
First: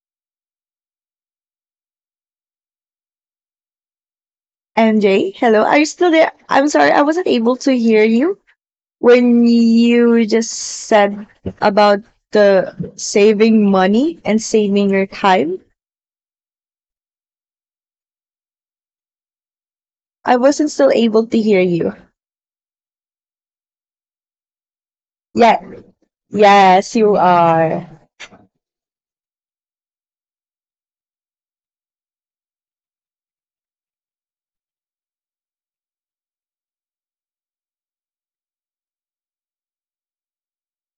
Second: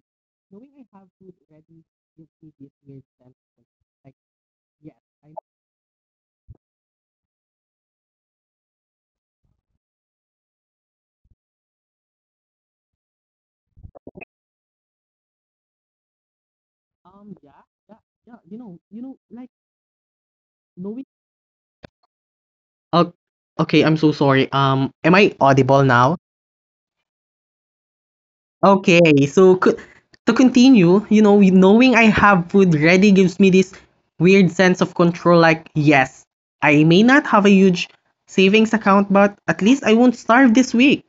B: knowing I have food ready gives me this weird sense of like, yes,
A: MJ,
B: I'm
A: hello, are you still there? I'm sorry, I wasn't able to hear you. When you just said about the saving money and saving your time,
B: yeah, yeah, yeah. You know, like
A: I wasn't still
B: knowing.
A: able to hear you.
B: Oh, okay, I'm so sorry. Am I
A: Yeah,
B: audible now?
A: yes, you are.
B: Okay, so to continue, you know, knowing I have food ready gives me this weird sense of control. Like, yes, I may not have a huge savings account, but at least I won't starve this week.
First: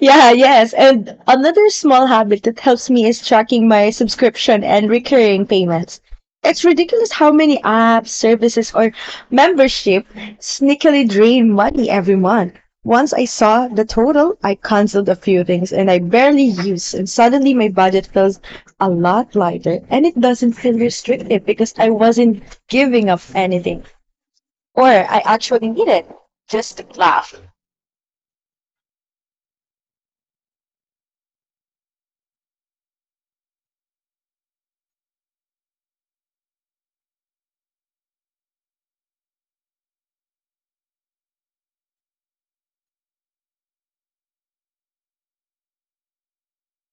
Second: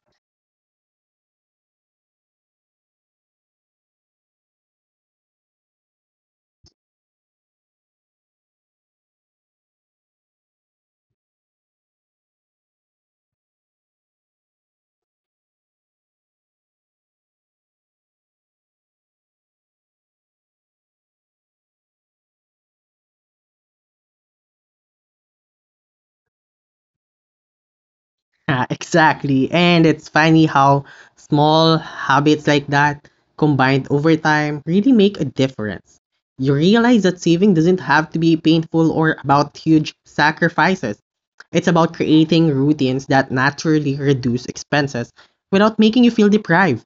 A: Yeah, yes. And another small habit that helps me is tracking my subscription and recurring payments. It's ridiculous how many apps, services, or membership sneakily drain money every month. Once I saw the total, I canceled a few things and I barely use, and suddenly my budget feels a lot lighter and it doesn't feel restrictive because I wasn't giving up anything or I actually needed just to laugh.
B: Yeah, exactly. And it's funny how small habits like that, combined over time, really make a difference. You realize that saving doesn't have to be painful or about huge sacrifices. It's about creating routines that naturally reduce expenses without making you feel deprived.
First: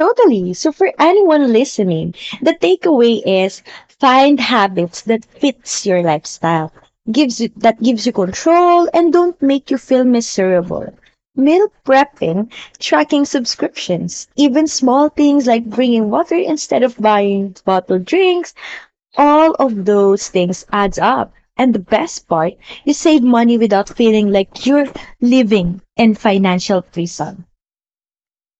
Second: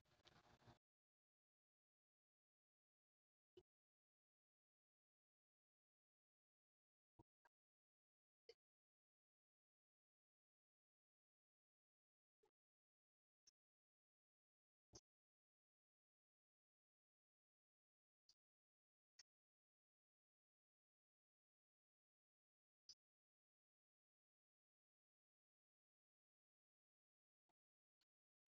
A: Totally. So for anyone listening, the takeaway is find habits that fits your lifestyle, gives you that gives you control and don't make you feel miserable. Meal prepping, tracking subscriptions, even small things like bringing water instead of buying bottled drinks, all of those things adds up. And the best part, you save money without feeling like you're living in financial prison.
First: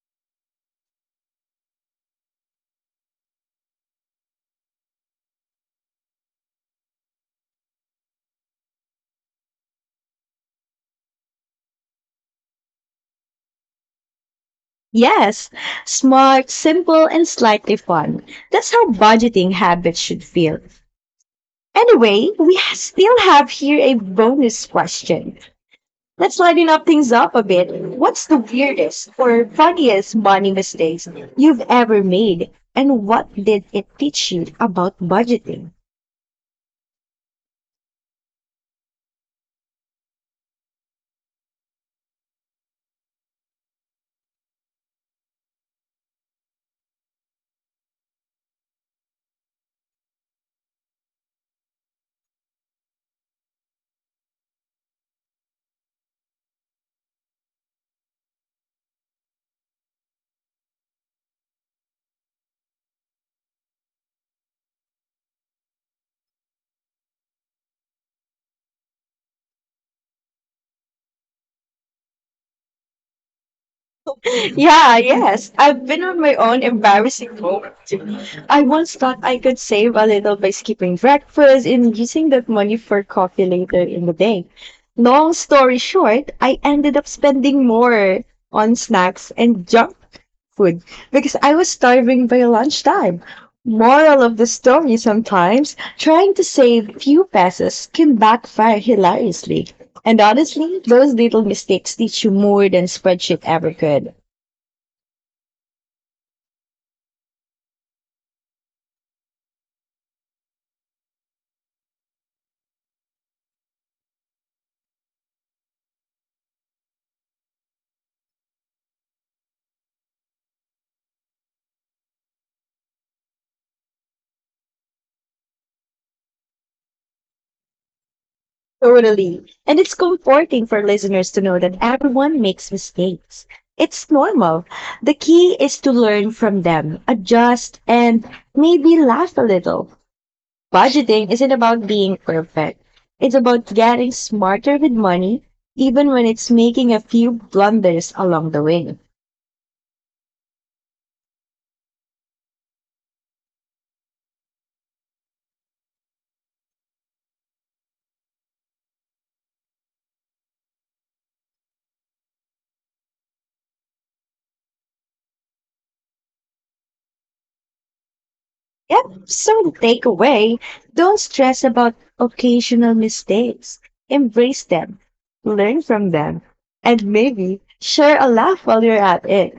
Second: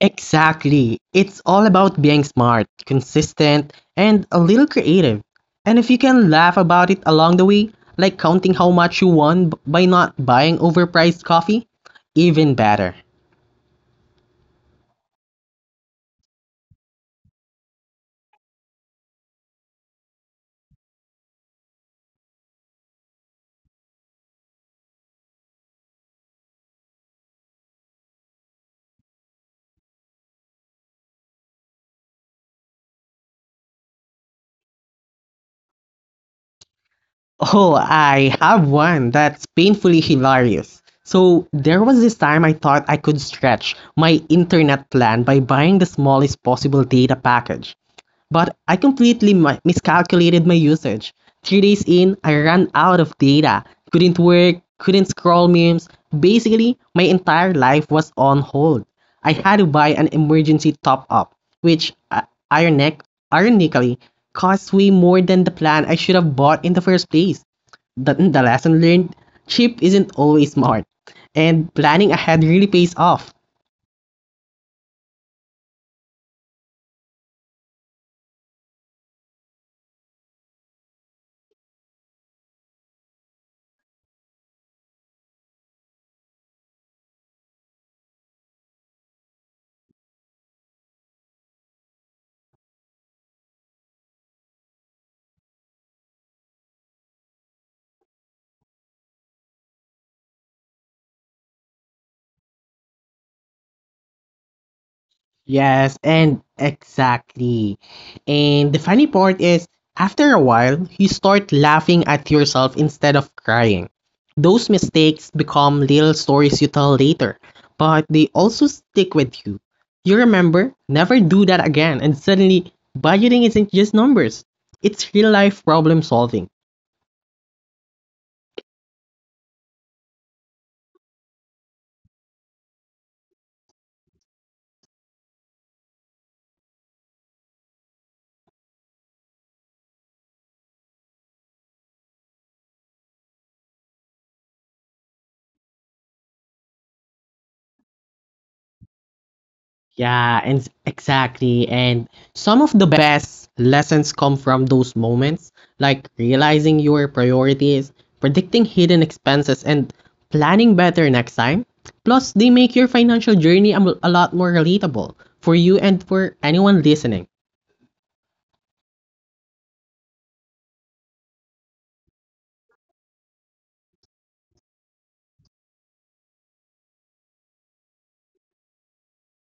B: Exactly. It's all about being smart, consistent, and a little creative. And if you can laugh about it along the way, like counting how much you by not buying overpriced coffee, even better.
A: Yes, smart, simple, and slightly fun. That's how budgeting habits should feel. Anyway, we still have here a bonus question. Let's lighten up things up a bit. What's the weirdest or funniest money mistakes you've ever made, and what did it teach you about budgeting?
B: Oh, I have one that's painfully hilarious. So, there was this time I thought I could stretch my internet plan by buying the smallest possible data package. But I completely miscalculated my usage. 3 days in, I ran out of data, couldn't work, couldn't scroll memes. Basically, my entire life was on hold. I had to buy an emergency top up, which ironic- ironically cost way more than the plan I should have bought in the first place. The lesson learned, cheap isn't always smart, and planning ahead really pays off.
A: Yeah, yes. I've been on my own embarrassing road. I once thought I could save a little by skipping breakfast and using that money for coffee later in the day. Long story short, I ended up spending more on snacks and junk food because I was starving by lunchtime. Moral of the story sometimes, trying to save few pesos can backfire hilariously. And honestly, those little mistakes teach you more than spreadsheet ever could.
B: Yes, and exactly. And the funny part is, after a while, you start laughing at yourself instead of crying. Those mistakes become little stories you tell later, but they also stick with you. You remember, never do that again, and suddenly, budgeting isn't just numbers, it's real life problem solving.
A: Totally. And it's comforting for listeners to know that everyone makes mistakes. It's normal. The key is to learn from them, adjust, and maybe laugh a little. Budgeting isn't about being perfect. It's about getting smarter with money, even when it's making a few blunders along the way.
B: Yeah, and exactly. And some of the best lessons come from those moments, like realizing your priorities, predicting hidden expenses, and planning better next time. Plus, they make your financial journey a lot more relatable for you and for anyone listening.
A: Yep, so takeaway, don't stress about occasional mistakes. Embrace them, learn from them, and maybe share a laugh while you're at it.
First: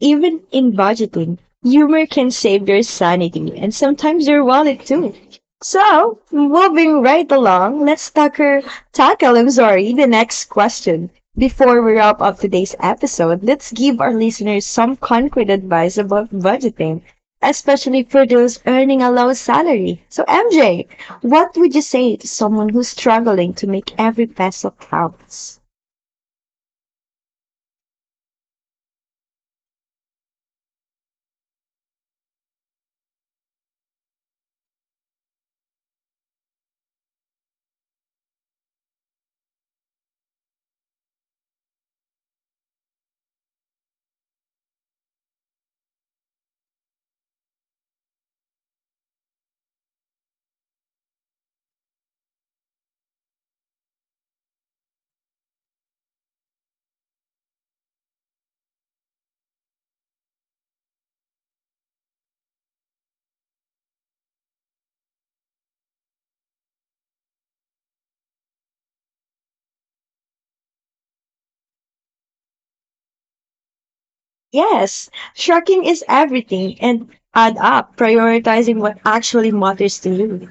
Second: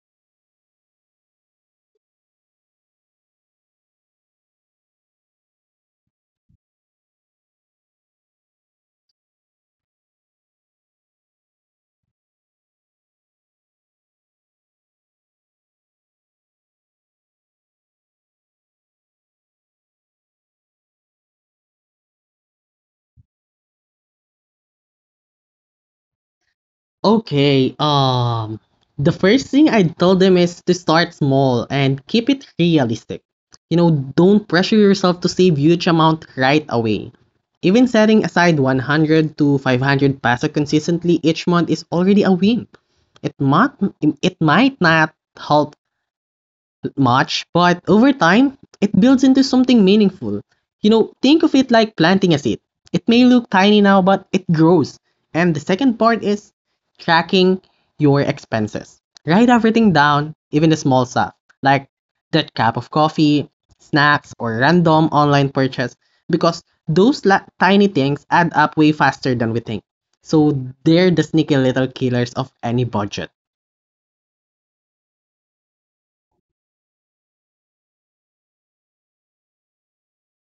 A: Even in budgeting, humor can save your sanity and sometimes your wallet too. So, moving right along, let's tackle the next question. Before we wrap up today's episode, let's give our listeners some concrete advice about budgeting especially for those earning a low salary. So, MJ, what would you say to someone who's struggling to make every peso count?
B: Okay, the first thing I tell them is to start small and keep it realistic. You know, don't pressure yourself to save huge amount right away. Even setting aside 100 to 500 peso consistently each month is already a win. It might it might not help much, but over time, it builds into something meaningful. You know, think of it like planting a seed. It may look tiny now, but it grows. And the second part is tracking your expenses. Write everything down, even the small stuff, like that cup of coffee, snacks, or random online purchase, because tiny things add up way faster than we think. So they're the sneaky little killers of any budget.
A: Yes, tracking is everything and add up, prioritizing what actually matters to you.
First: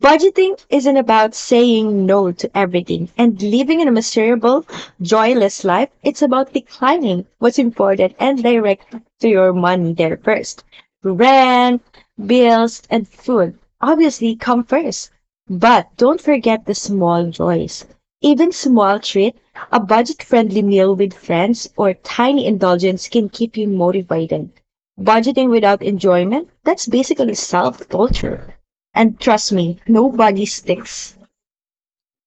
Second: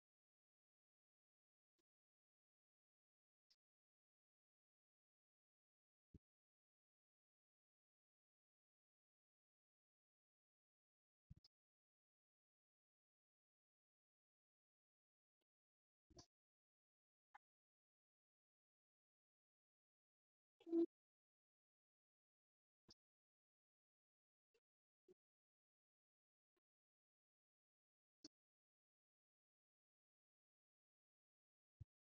A: Budgeting isn't about saying no to everything and living in a miserable, joyless life. It's about declining what's important and direct to your money there first. Rent, bills, and food obviously come first. But don't forget the small joys. Even small treat, a budget-friendly meal with friends or tiny indulgence can keep you motivated. Budgeting without enjoyment, that's basically self-torture. And trust me, nobody sticks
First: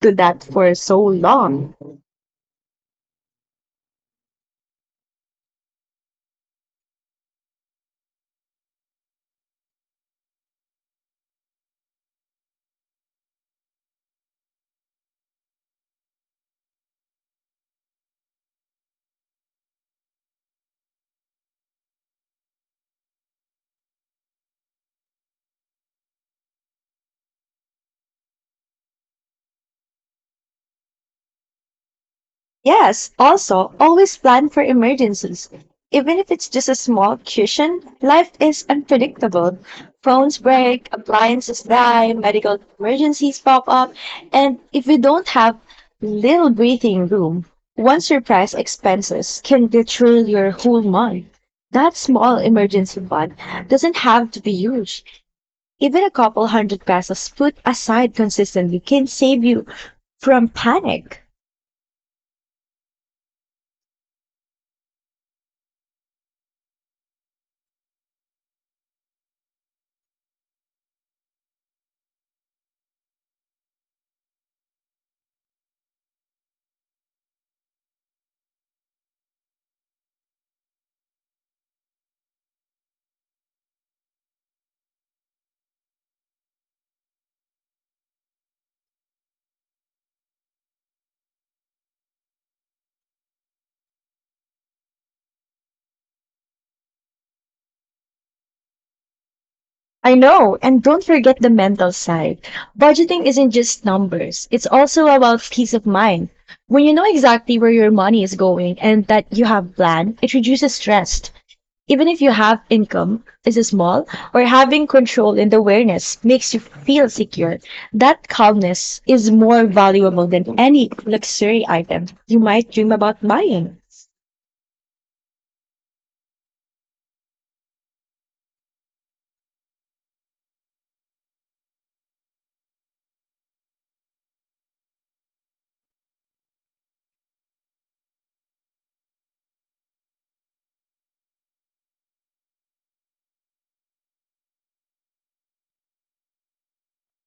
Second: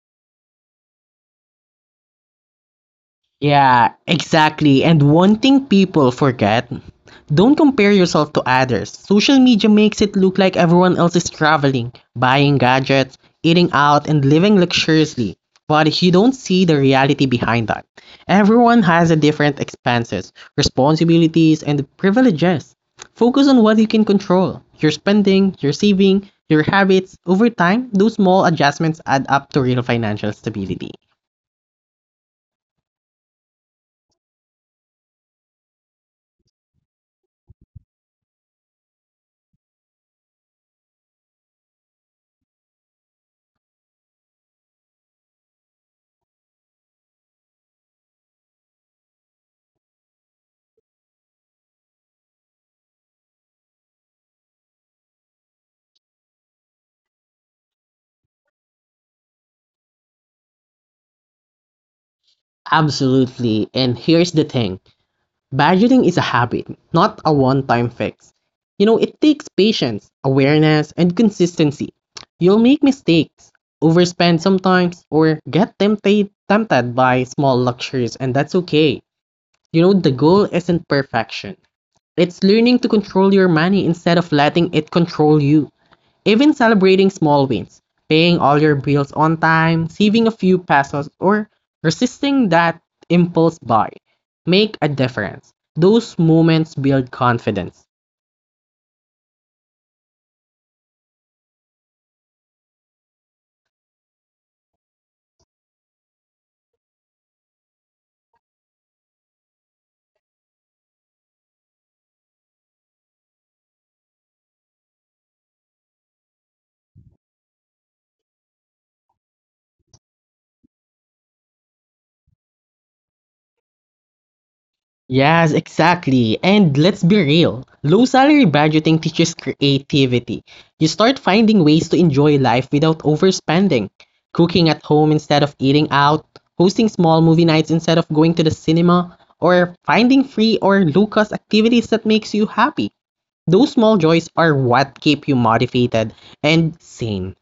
A: to that for so long.
B: Yeah, exactly. And one thing people forget, don't compare yourself to others. Social media makes it look like everyone else is traveling, buying gadgets, eating out, and living luxuriously. But you don't see the reality behind that. Everyone has a different expenses, responsibilities, and privileges. Focus on what you can control, your spending, your saving, your habits. Over time, those small adjustments add up to real financial stability.
A: Yes, also, always plan for emergencies. Even if it's just a small cushion, life is unpredictable. Phones break, appliances die, medical emergencies pop up, and if you don't have little breathing room, one surprise expenses can derail your whole month. That small emergency fund doesn't have to be huge. Even a couple hundred pesos put aside consistently can save you from panic.
B: Absolutely. And here's the thing, budgeting is a habit, not a one time fix. You know, it takes patience, awareness, and consistency. You'll make mistakes, overspend sometimes, or get tempted by small luxuries, and that's okay. You know, the goal isn't perfection, it's learning to control your money instead of letting it control you. Even celebrating small wins, paying all your bills on time, saving a few pesos, or resisting that impulse buy, make a difference. Those moments build confidence.
A: I know, and don't forget the mental side. Budgeting isn't just numbers, it's also about peace of mind. When you know exactly where your money is going and that you have a plan, it reduces stress. Even if you have income is small or having control and awareness makes you feel secure, that calmness is more valuable than any luxury item you might dream about buying.
B: Yes, exactly. And let's be real. Low salary budgeting teaches creativity. You start finding ways to enjoy life without overspending. Cooking at home instead of eating out, hosting small movie nights instead of going to the cinema, or finding free or low-cost activities that makes you happy. Those small joys are what keep you motivated and sane.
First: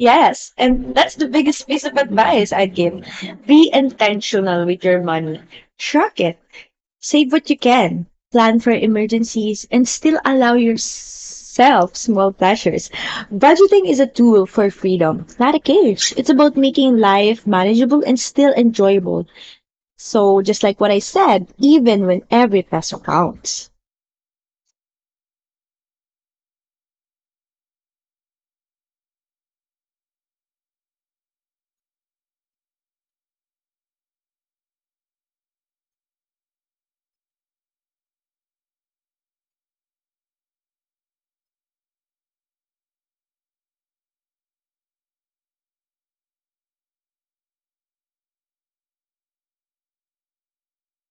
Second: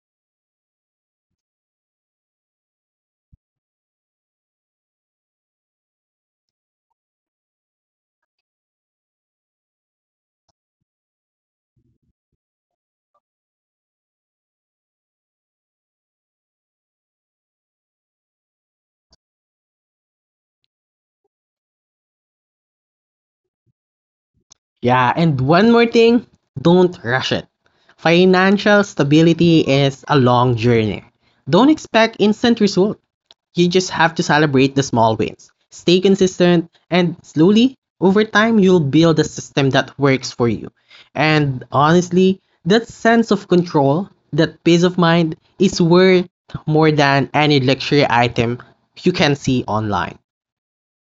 A: Yes, and that's the biggest piece of advice I'd give. Be intentional with your money. Track it. Save what you can. Plan for emergencies and still allow yourself small pleasures. Budgeting is a tool for freedom, not a cage. It's about making life manageable and still enjoyable. So, just like what I said, even when every peso counts.
B: Yeah, and one more thing, don't rush it. Financial stability is a long journey. Don't expect instant result. You just have to celebrate the small wins. Stay consistent and slowly over time you'll build a system that works for you. And honestly, that sense of control, that peace of mind is worth more than any luxury item you can see online.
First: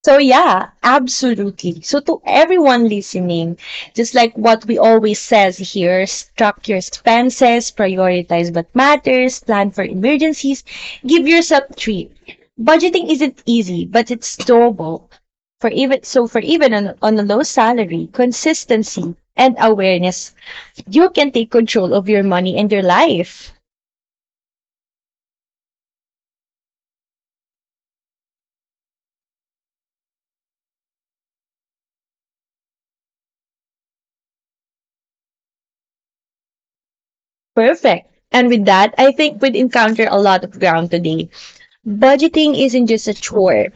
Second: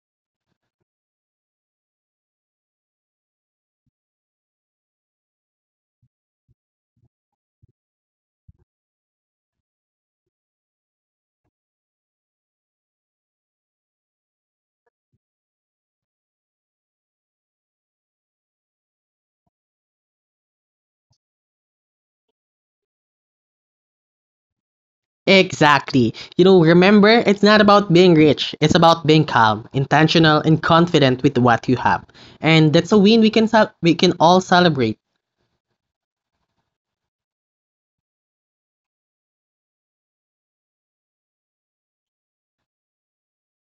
A: So yeah, absolutely. So to everyone listening, just like what we always says here, track your expenses, prioritize what matters, plan for emergencies, give yourself a treat. Budgeting isn't easy, but it's doable. For even on a low salary, consistency and awareness, you can take control of your money and your life.
B: Exactly. You know, remember, it's not about being rich. It's about being calm, intentional, and confident with what you have. And that's a win we can all celebrate.
A: Perfect. And with that, I think we'd encounter a lot of ground today. Budgeting isn't just a chore.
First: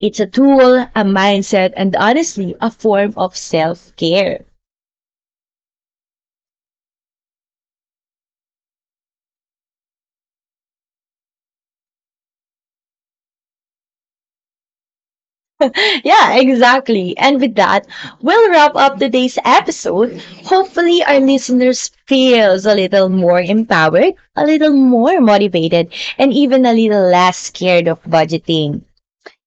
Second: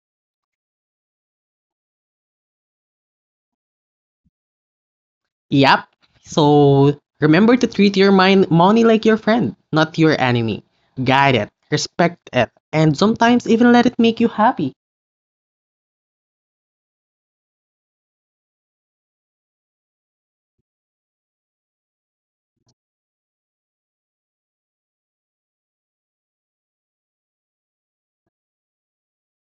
A: It's a tool, a mindset, and honestly, a form of self care.
B: Yep. So remember to treat your mind money like your friend, not your enemy. Guide it, respect it, and sometimes even let it make you happy.
A: Yeah, exactly. And with that, we'll wrap up today's episode. Hopefully, our listeners feels a little more empowered, a little more motivated, and even a little less scared of budgeting.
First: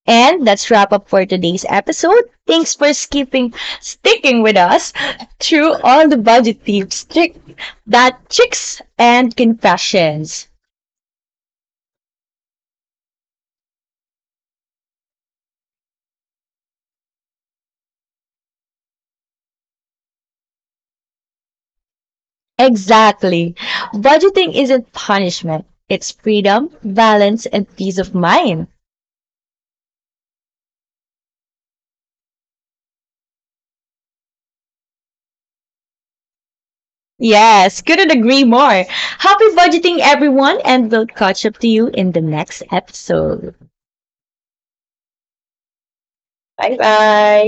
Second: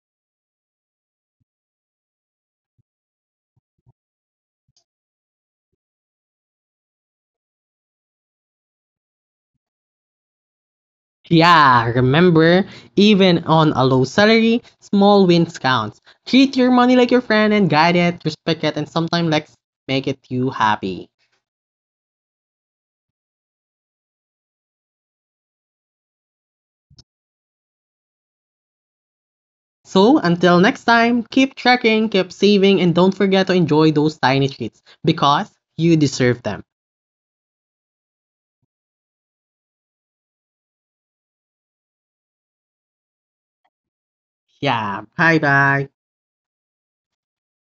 A: And that's wrap up for today's episode. Thanks for sticking with us through all the budget tips, tricks, and confessions.
B: Yeah, remember, even on a low salary, small wins counts. Treat your money like your friend and guide it, respect it, and sometimes let make it you happy.
A: Exactly. Budgeting isn't punishment, it's freedom, balance, and peace of mind.
B: So, until next time, keep tracking, keep saving, and don't forget to enjoy those tiny treats because you deserve them.
A: Yes, couldn't agree more. Happy budgeting, everyone, and we'll catch up to you in the next episode.
B: Yeah, bye bye.
A: Bye bye.